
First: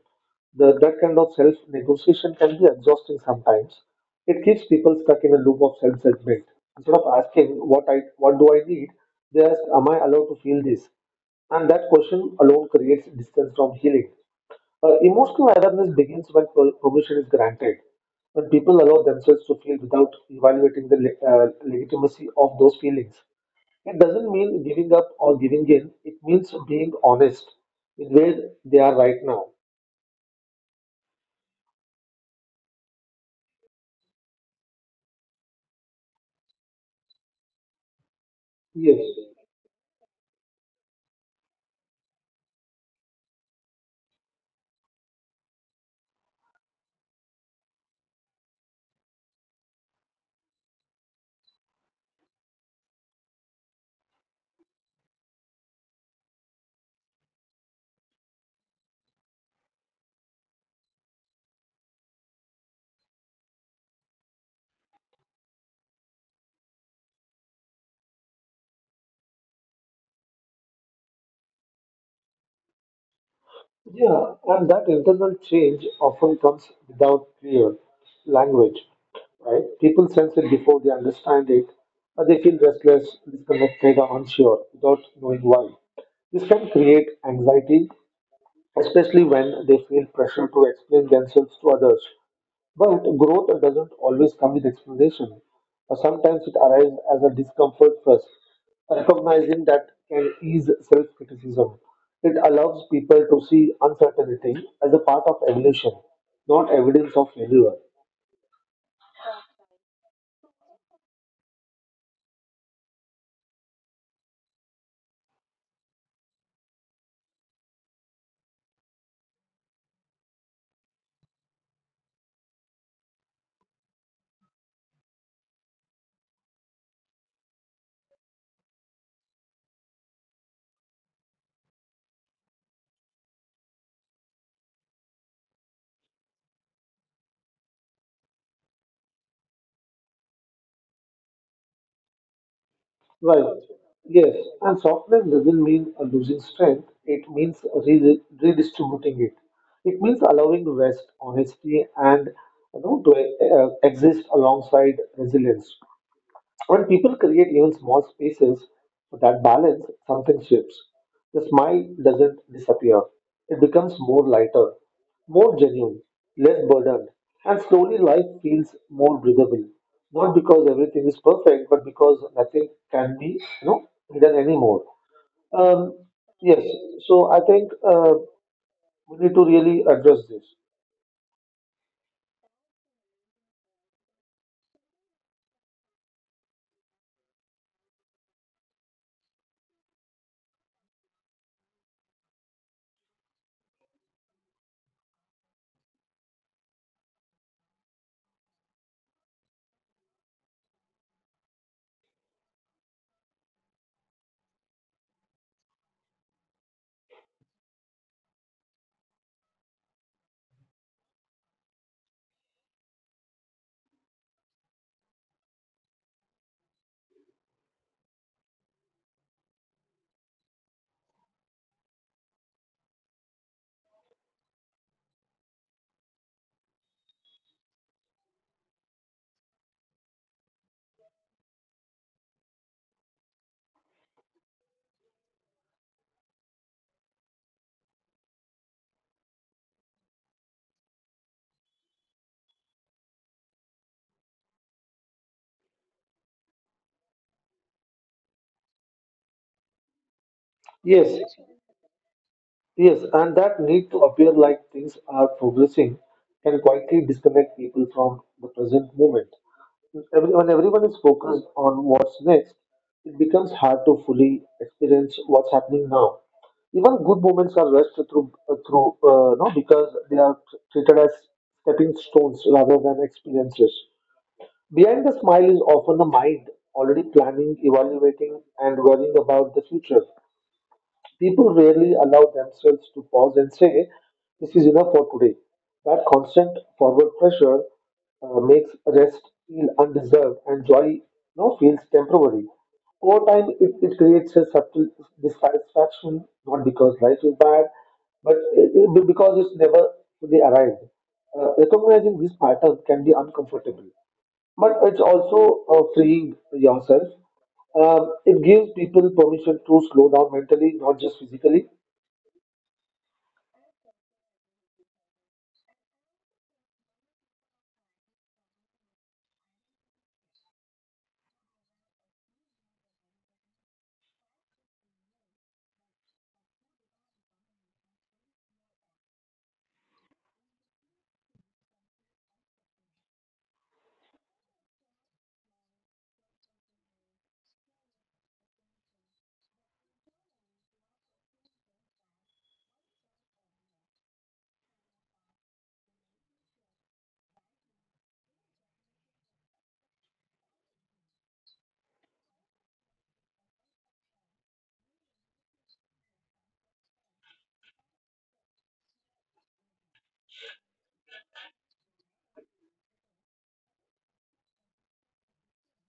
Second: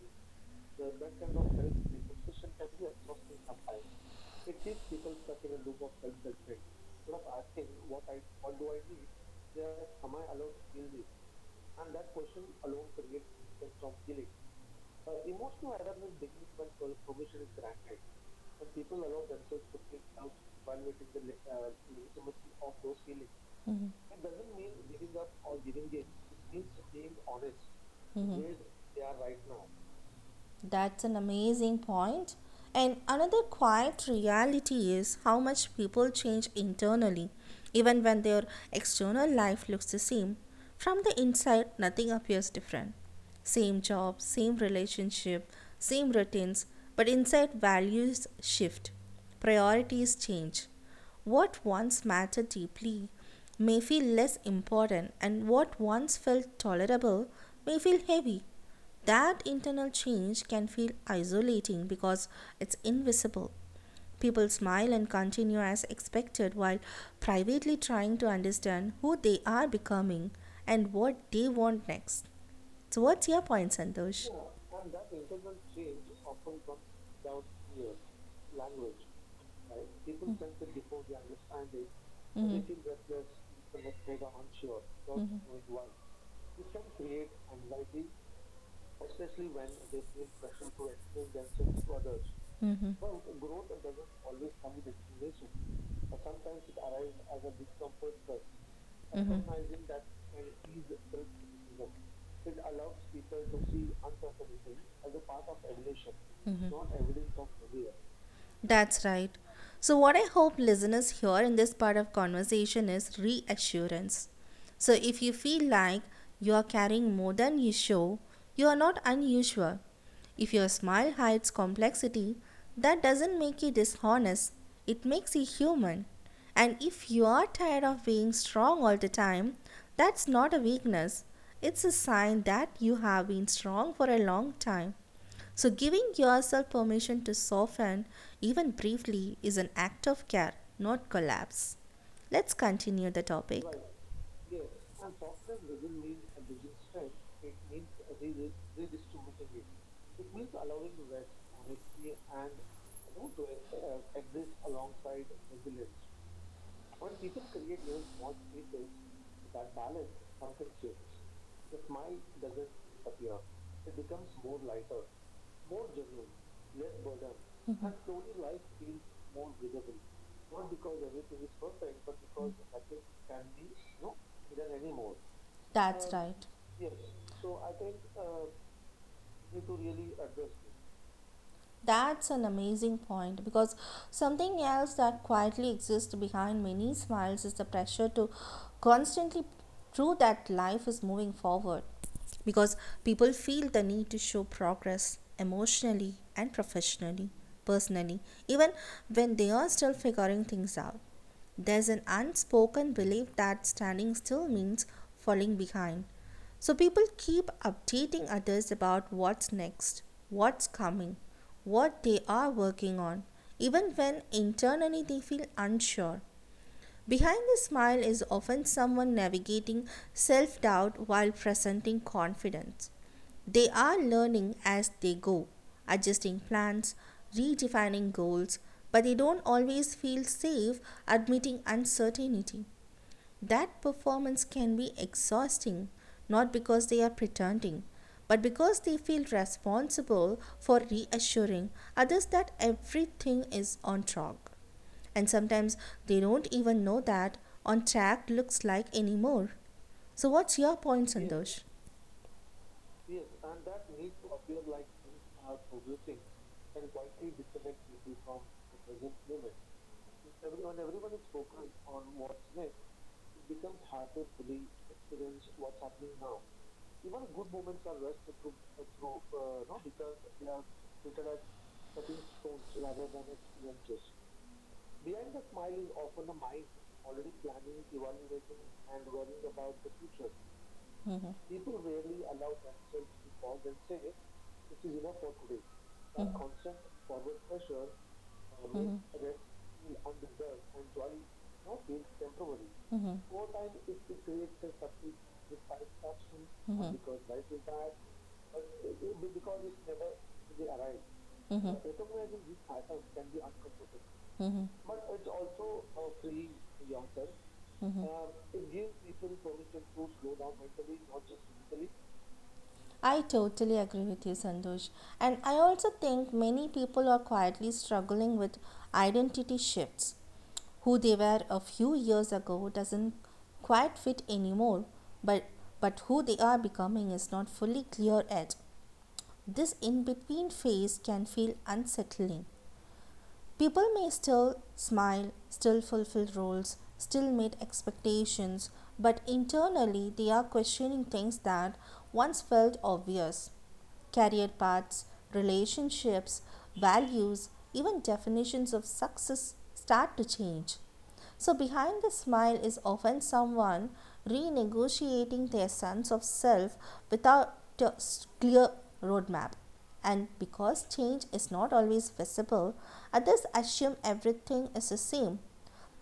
[SPEAKER 2] that kind of self-negotiation can be exhausting sometimes. It keeps people stuck in a loop of self-judgment. Instead of asking what do I need, they ask, am I allowed to feel this? And that question alone creates distance from healing. Emotional awareness begins when permission is granted, when people allow themselves to feel without evaluating the legitimacy of those feelings.
[SPEAKER 1] Mhm.
[SPEAKER 2] It doesn't mean giving up or giving in. It means being honest with
[SPEAKER 1] Mhm.
[SPEAKER 2] where they are right now.
[SPEAKER 1] That's an amazing point. And another quiet reality is how much people change internally, even when their
[SPEAKER 2] Yes.
[SPEAKER 1] external life looks the same. From the inside, nothing appears different. Same job, same relationship, same routines, but inside, values shift, priorities change. What once mattered deeply may feel less important, and what once felt tolerable may feel heavy. That internal change can feel isolating because it's invisible. People smile and continue as expected while privately trying to understand who they are becoming and what they want next. So, what's your point, Santosh?
[SPEAKER 2] Yeah, and that internal change often comes without clear language, right? People sense it before they understand it, but they feel restless, disconnected, or unsure without knowing
[SPEAKER 1] Mm-hmm.
[SPEAKER 2] why. This can create anxiety, especially when they feel pressure to explain
[SPEAKER 1] Just
[SPEAKER 2] themselves to
[SPEAKER 1] what.
[SPEAKER 2] others.
[SPEAKER 1] Mm-hmm.
[SPEAKER 2] But growth doesn't always come with explanation. Sometimes it arrives as a discomfort first. Recognizing that can ease self criticism. It allows people to see uncertainty as a part of evolution, not evidence of failure.
[SPEAKER 1] That's right. So, what I hope listeners hear in this part of conversation is reassurance. So, if you feel like you are carrying more than you show, you are not unusual. If your smile hides complexity, that doesn't make you dishonest, it makes you human. And if you are tired of being strong all the time, that's not a weakness. It's a sign that you have been strong for a long time. So, giving yourself permission to soften, even briefly, is an act of care, not collapse. Let's continue the
[SPEAKER 2] Right.
[SPEAKER 1] topic.
[SPEAKER 2] Yes. And softness doesn't mean losing strength. It means redistributing it. It means allowing rest, honesty, and you know to exist alongside resilience. When people create even small spaces for that balance, something shifts. The smile doesn't disappear. It becomes more lighter, more genuine, less burdened, and slowly life feels more breathable. Not because everything is perfect, but because nothing can be, you know, hidden anymore. Um,
[SPEAKER 1] That's right.
[SPEAKER 2] yes, so I think we need to really address this.
[SPEAKER 1] That's an amazing point because something else that quietly exists behind many smiles is the pressure to constantly prove that life is moving forward. Because people feel the need to show progress emotionally and professionally, personally, even when they are still figuring things out. There's an unspoken belief that standing still means falling behind, so people keep updating others about what's next, what's coming, what they are working on, even when internally they feel unsure. Behind the smile is often someone navigating self doubt while presenting confidence. They are learning as they go, adjusting plans, redefining goals, but they don't always feel safe admitting uncertainty. That performance can be exhausting, not because they are pretending, but because they feel responsible for reassuring others that everything is on track. And sometimes they don't even know that on track looks like anymore. So, what's your point, yeah,
[SPEAKER 2] Yes,
[SPEAKER 1] Santosh?
[SPEAKER 2] yes, and that need to appear like things are progressing can quietly disconnect people from the present moment. When everyone is focused on what's next, it becomes hard to fully experience what's happening now. Even good moments are rushed through, through no, because they are treated as stepping stones rather than experiences. Behind the smile is often the mind already planning, evaluating, and worrying about the future. People rarely allow themselves to pause and say, this is enough for today. That constant forward pressure makes rest feel undeserved and joy now feels temporary. Over time, it creates a subtle dissatisfaction, not because life is bad, but because it's never fully arrived. Recognizing this pattern can be uncomfortable, but it's also freeing yourself. It gives people permission to slow down mentally, not just physically.
[SPEAKER 1] I totally agree with you, Sandosh. And I also think many people are quietly struggling with identity shifts. Who they were a few years ago doesn't quite fit anymore, but, but who they are becoming is not fully clear yet. This in between phase can feel unsettling. People may still smile, still fulfill roles, still meet expectations, but internally they are questioning things that once felt obvious, career paths, relationships, values, even definitions of success start to change. So, behind the smile is often someone renegotiating their sense of self without a clear roadmap. And because change is not always visible, others assume everything is the same.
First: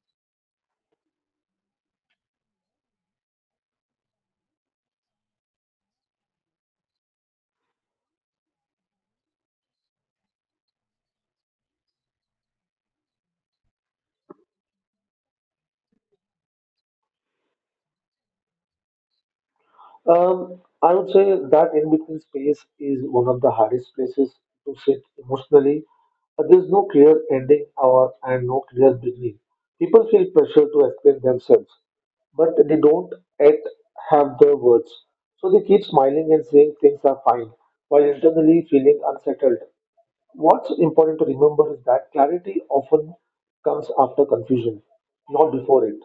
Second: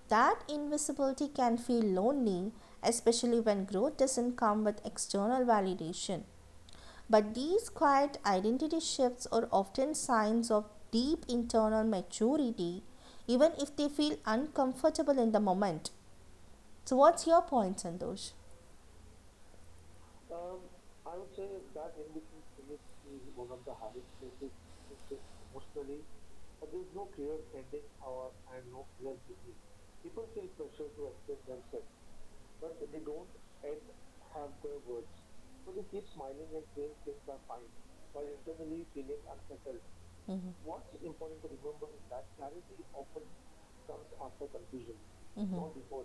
[SPEAKER 1] That invisibility can feel lonely, especially when growth doesn't come with external validation. But these quiet identity shifts are often signs of deep internal maturity, even if they feel uncomfortable in the moment. So, what's your point, Santosh?
[SPEAKER 2] I would say that in between space is one of the hardest places to sit emotionally. There's no clear ending or and no clear beginning. People feel pressure to explain themselves, but they don't yet have the words. So they keep smiling and saying things are fine, while internally feeling unsettled. What's important to remember is that clarity often comes after confusion, not before it.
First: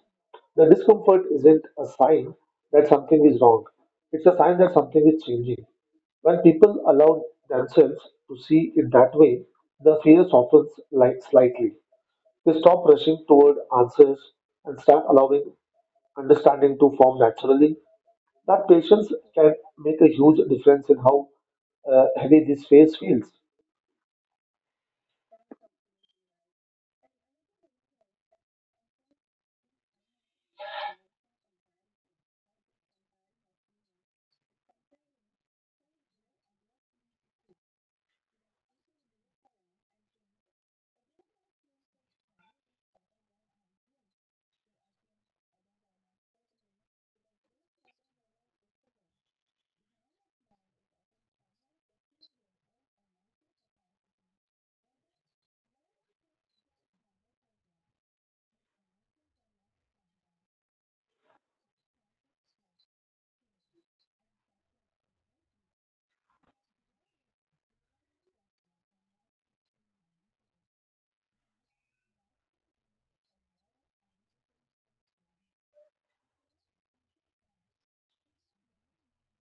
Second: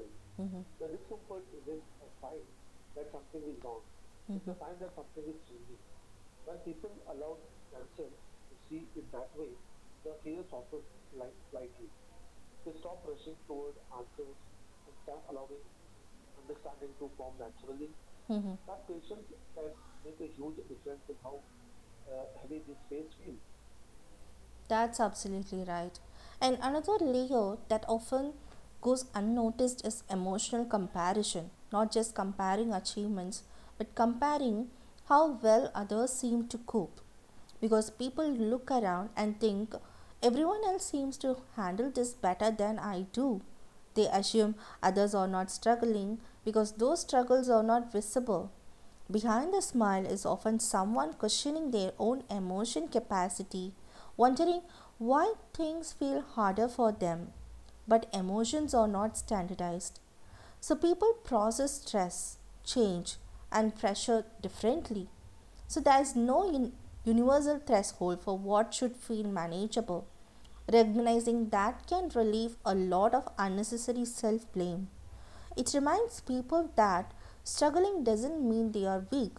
[SPEAKER 2] The discomfort isn't a sign that something is wrong, it's a sign that something is changing. When people allow themselves to see it that way, the fear softens like slightly. They stop rushing toward answers and start allowing understanding to form naturally. That
[SPEAKER 1] Mm-hmm.
[SPEAKER 2] patience can make a huge difference in how heavy this phase feels.
[SPEAKER 1] That's absolutely right. And another layer that often goes unnoticed is emotional comparison, not just comparing achievements, but comparing how well others seem to cope. Because people look around and think, everyone else seems to handle this better than I do. They assume others are not struggling because those struggles are not visible. Behind the smile is often someone questioning their own emotion capacity, wondering why things feel harder for them. But emotions are not standardized. So people process stress, change, and pressure differently. So there is no universal threshold for what should feel manageable. Recognizing that can relieve a lot of unnecessary self blame. It reminds people that struggling doesn't mean they are weak,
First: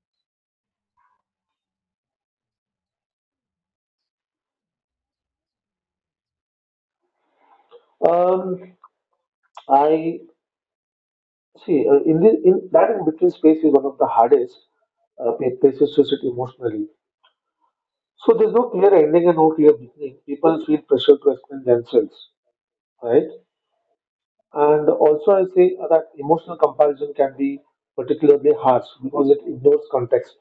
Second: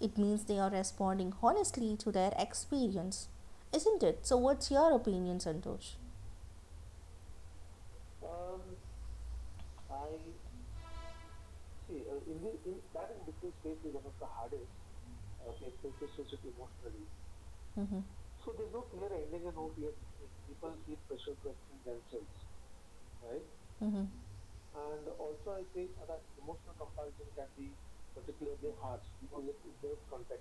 [SPEAKER 1] it means they are responding honestly to their experience, isn't it? So, what's your opinion, Santosh?
[SPEAKER 2] Um, I see in that in between space is one of the hardest places to sit emotionally.
[SPEAKER 1] Mm-hmm.
[SPEAKER 2] So there's no clear ending and no clear beginning. People feel pressure to explain themselves, right?
[SPEAKER 1] Mm-hmm. Mm-hmm.
[SPEAKER 2] And also, I say that emotional comparison can be particularly harsh because it ignores context.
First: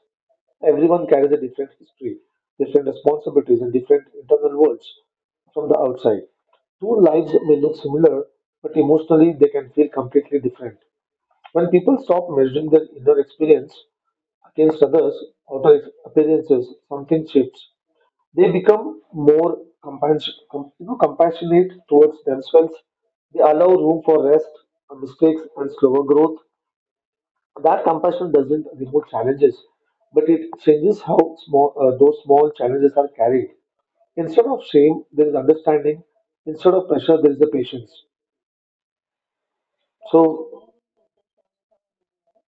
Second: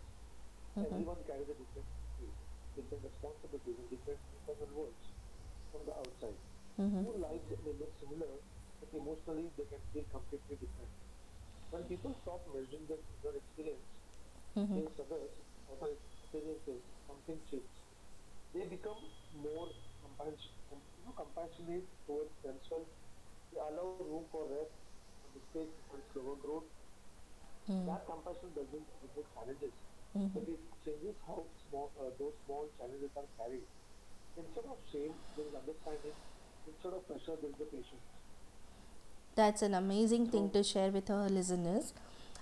[SPEAKER 2] Everyone carries a different history, different responsibilities, and different internal worlds from the outside. Two
[SPEAKER 1] Mm-hmm.
[SPEAKER 2] lives may look similar, but emotionally they can feel completely different. When people stop measuring their inner experience against
[SPEAKER 1] Mhm.
[SPEAKER 2] others' outer appearances, something shifts. They become more compassionate towards themselves. They allow room for rest, mistakes, and slower growth. That compassion doesn't remove challenges, but it changes how small those small challenges are carried. Instead of shame, there is understanding. Instead of pressure, there is the patience.
[SPEAKER 1] That's an
[SPEAKER 2] So
[SPEAKER 1] amazing thing to share with our listeners.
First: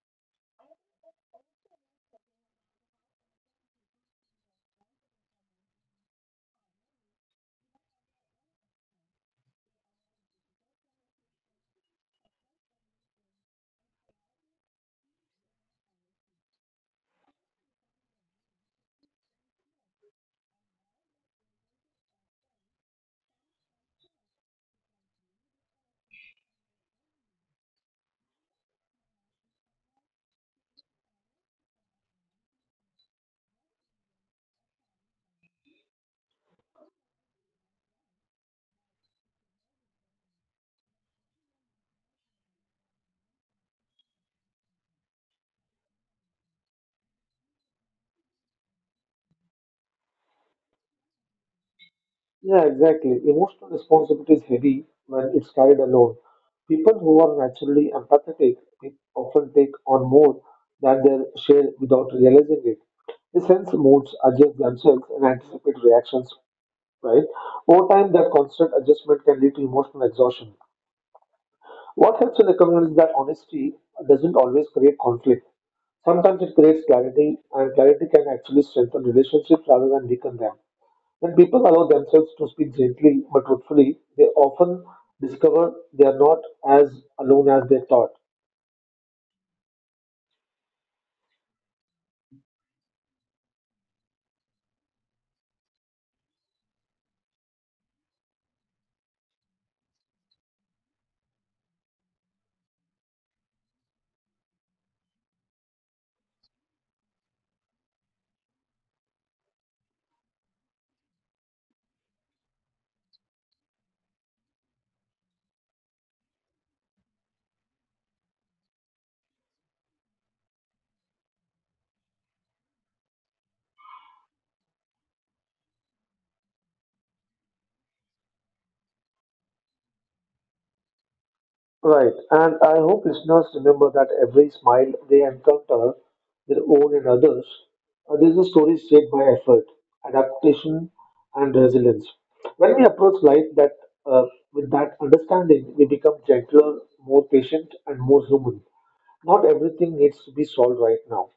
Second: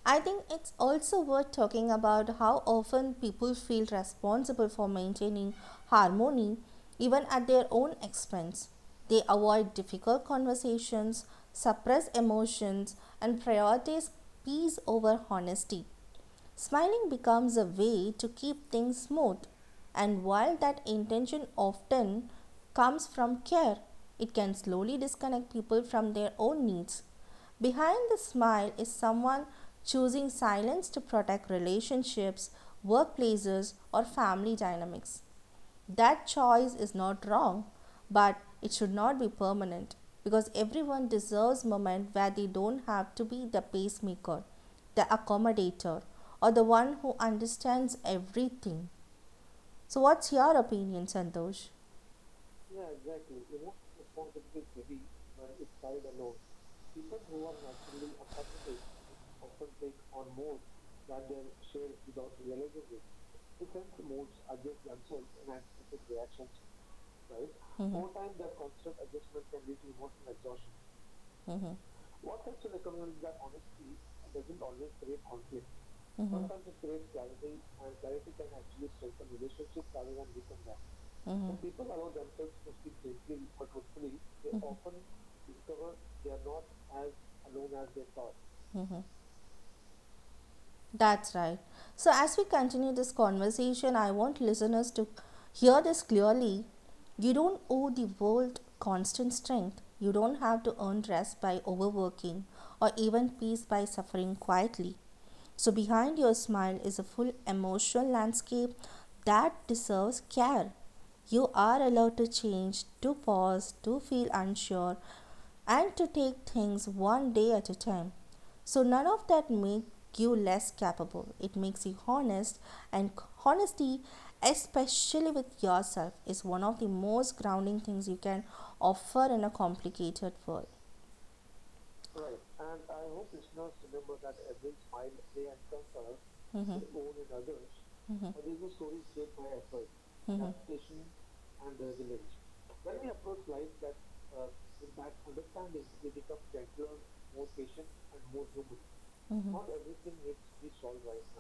[SPEAKER 1] I think it's also worth talking about how often people feel responsible for maintaining harmony even at their own expense. They avoid difficult conversations, suppress emotions, and prioritize peace over honesty. Smiling becomes a way to keep things smooth, and while that intention often comes from care, it can slowly disconnect people from their own needs. Behind the smile is someone choosing silence to protect relationships, workplaces, or family dynamics. That choice is not wrong, but it should not be permanent, because everyone deserves moment where they don't have to be the pacemaker, the accommodator, or the one who understands everything. So what's your opinion, Santosh?
[SPEAKER 2] yeah, exactly. Emotional responsibility is heavy when it's carried alone. People who are naturally empathetic often take on more than they share without realizing it. They sense moods, adjust themselves, and anticipate reactions, right? Over time, that constant adjustment can lead to emotional exhaustion. What helps in recommend is that honesty doesn't always create conflict. Sometimes it creates clarity, and clarity can actually strengthen relationships rather than weaken them. When people allow themselves to speak gently but truthfully, they often discover they are not as alone as they thought.
[SPEAKER 1] That's right. So, as we continue this conversation, I want listeners to hear this clearly. You don't owe the world constant strength. You don't have to earn rest by overworking or even peace by suffering quietly. So, behind your smile is a full emotional landscape that deserves care. You are allowed to change, to pause, to feel unsure, and to take things one day at a time. So none of that makes you less capable. It makes you honest, and honesty, especially with yourself, is one of the most grounding things you can offer in a complicated world.
[SPEAKER 2] Right, and I hope listeners remember that every smile they encounter, their own and others, there is a story shaped by effort, adaptation, and resilience. When we approach life that uh, with that understanding, we become gentler, more patient, and more human. Not everything needs to be solved right now.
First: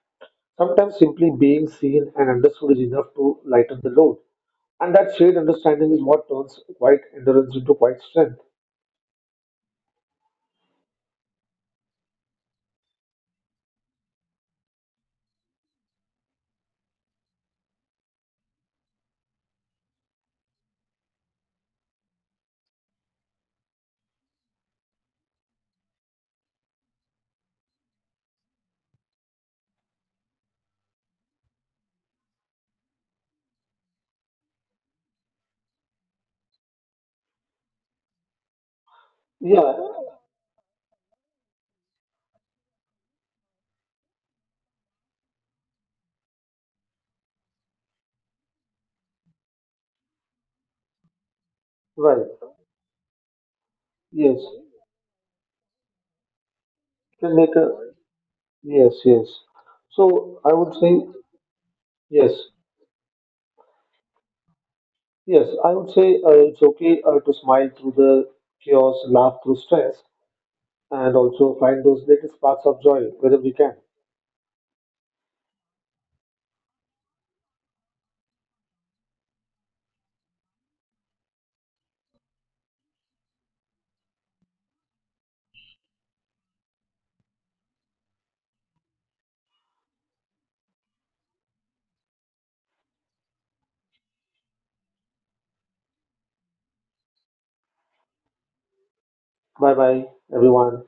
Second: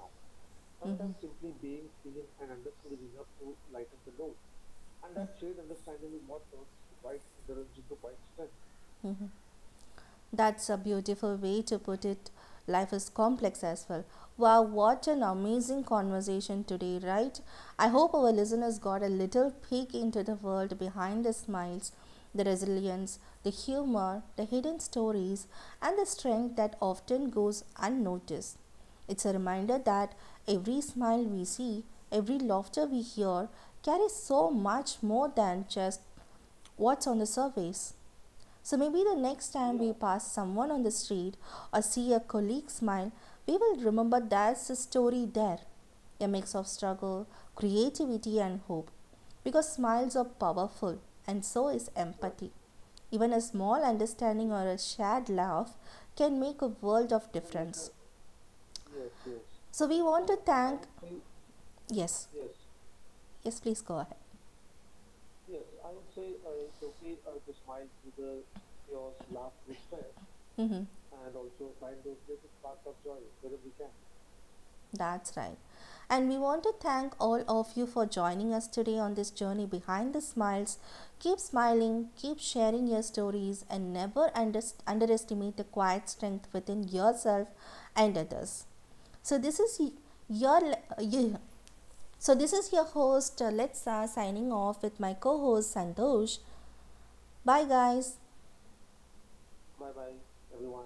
[SPEAKER 2] Sometimes simply being seen and understood is enough to lighten the load. And that shared understanding is what turns quiet endurance into quiet strength.
[SPEAKER 1] Mhm. That's a beautiful way to put it. Life is complex as well. Wow, what an amazing conversation today, right? I hope our listeners got a little peek into the world behind the smiles, the resilience, the humor, the hidden stories, and the strength that often goes unnoticed. It's a reminder that every smile we see, every laughter we hear, carries so much more than just what's on the surface. So maybe the next
[SPEAKER 2] Yeah,
[SPEAKER 1] time we pass someone on the street or see a colleague smile, we will remember there's a story there, a mix of struggle, creativity, and hope. Because smiles are powerful, and so is
[SPEAKER 2] right.
[SPEAKER 1] empathy. Even a small
[SPEAKER 2] Yes.
[SPEAKER 1] understanding or a shared laugh can make a world
[SPEAKER 2] Can
[SPEAKER 1] of
[SPEAKER 2] make a
[SPEAKER 1] difference.
[SPEAKER 2] yes, yes.
[SPEAKER 1] So we want to
[SPEAKER 2] So I would
[SPEAKER 1] thank.
[SPEAKER 2] say
[SPEAKER 1] Yes,
[SPEAKER 2] yes,
[SPEAKER 1] yes, please go ahead.
[SPEAKER 2] yes. I would say it's okay to smile through the chaos, laugh through stress,
[SPEAKER 1] Hmm.
[SPEAKER 2] and also find those little sparks of joy wherever we can.
[SPEAKER 1] That's right. And we want to thank all of you for joining us today on this journey behind the smiles. Keep smiling, keep sharing your stories, and never underestimate the quiet strength within yourself and others. So this is your you. So this is your host Letsa, signing off with my co-host Santosh. Bye guys.
[SPEAKER 2] Bye bye, everyone.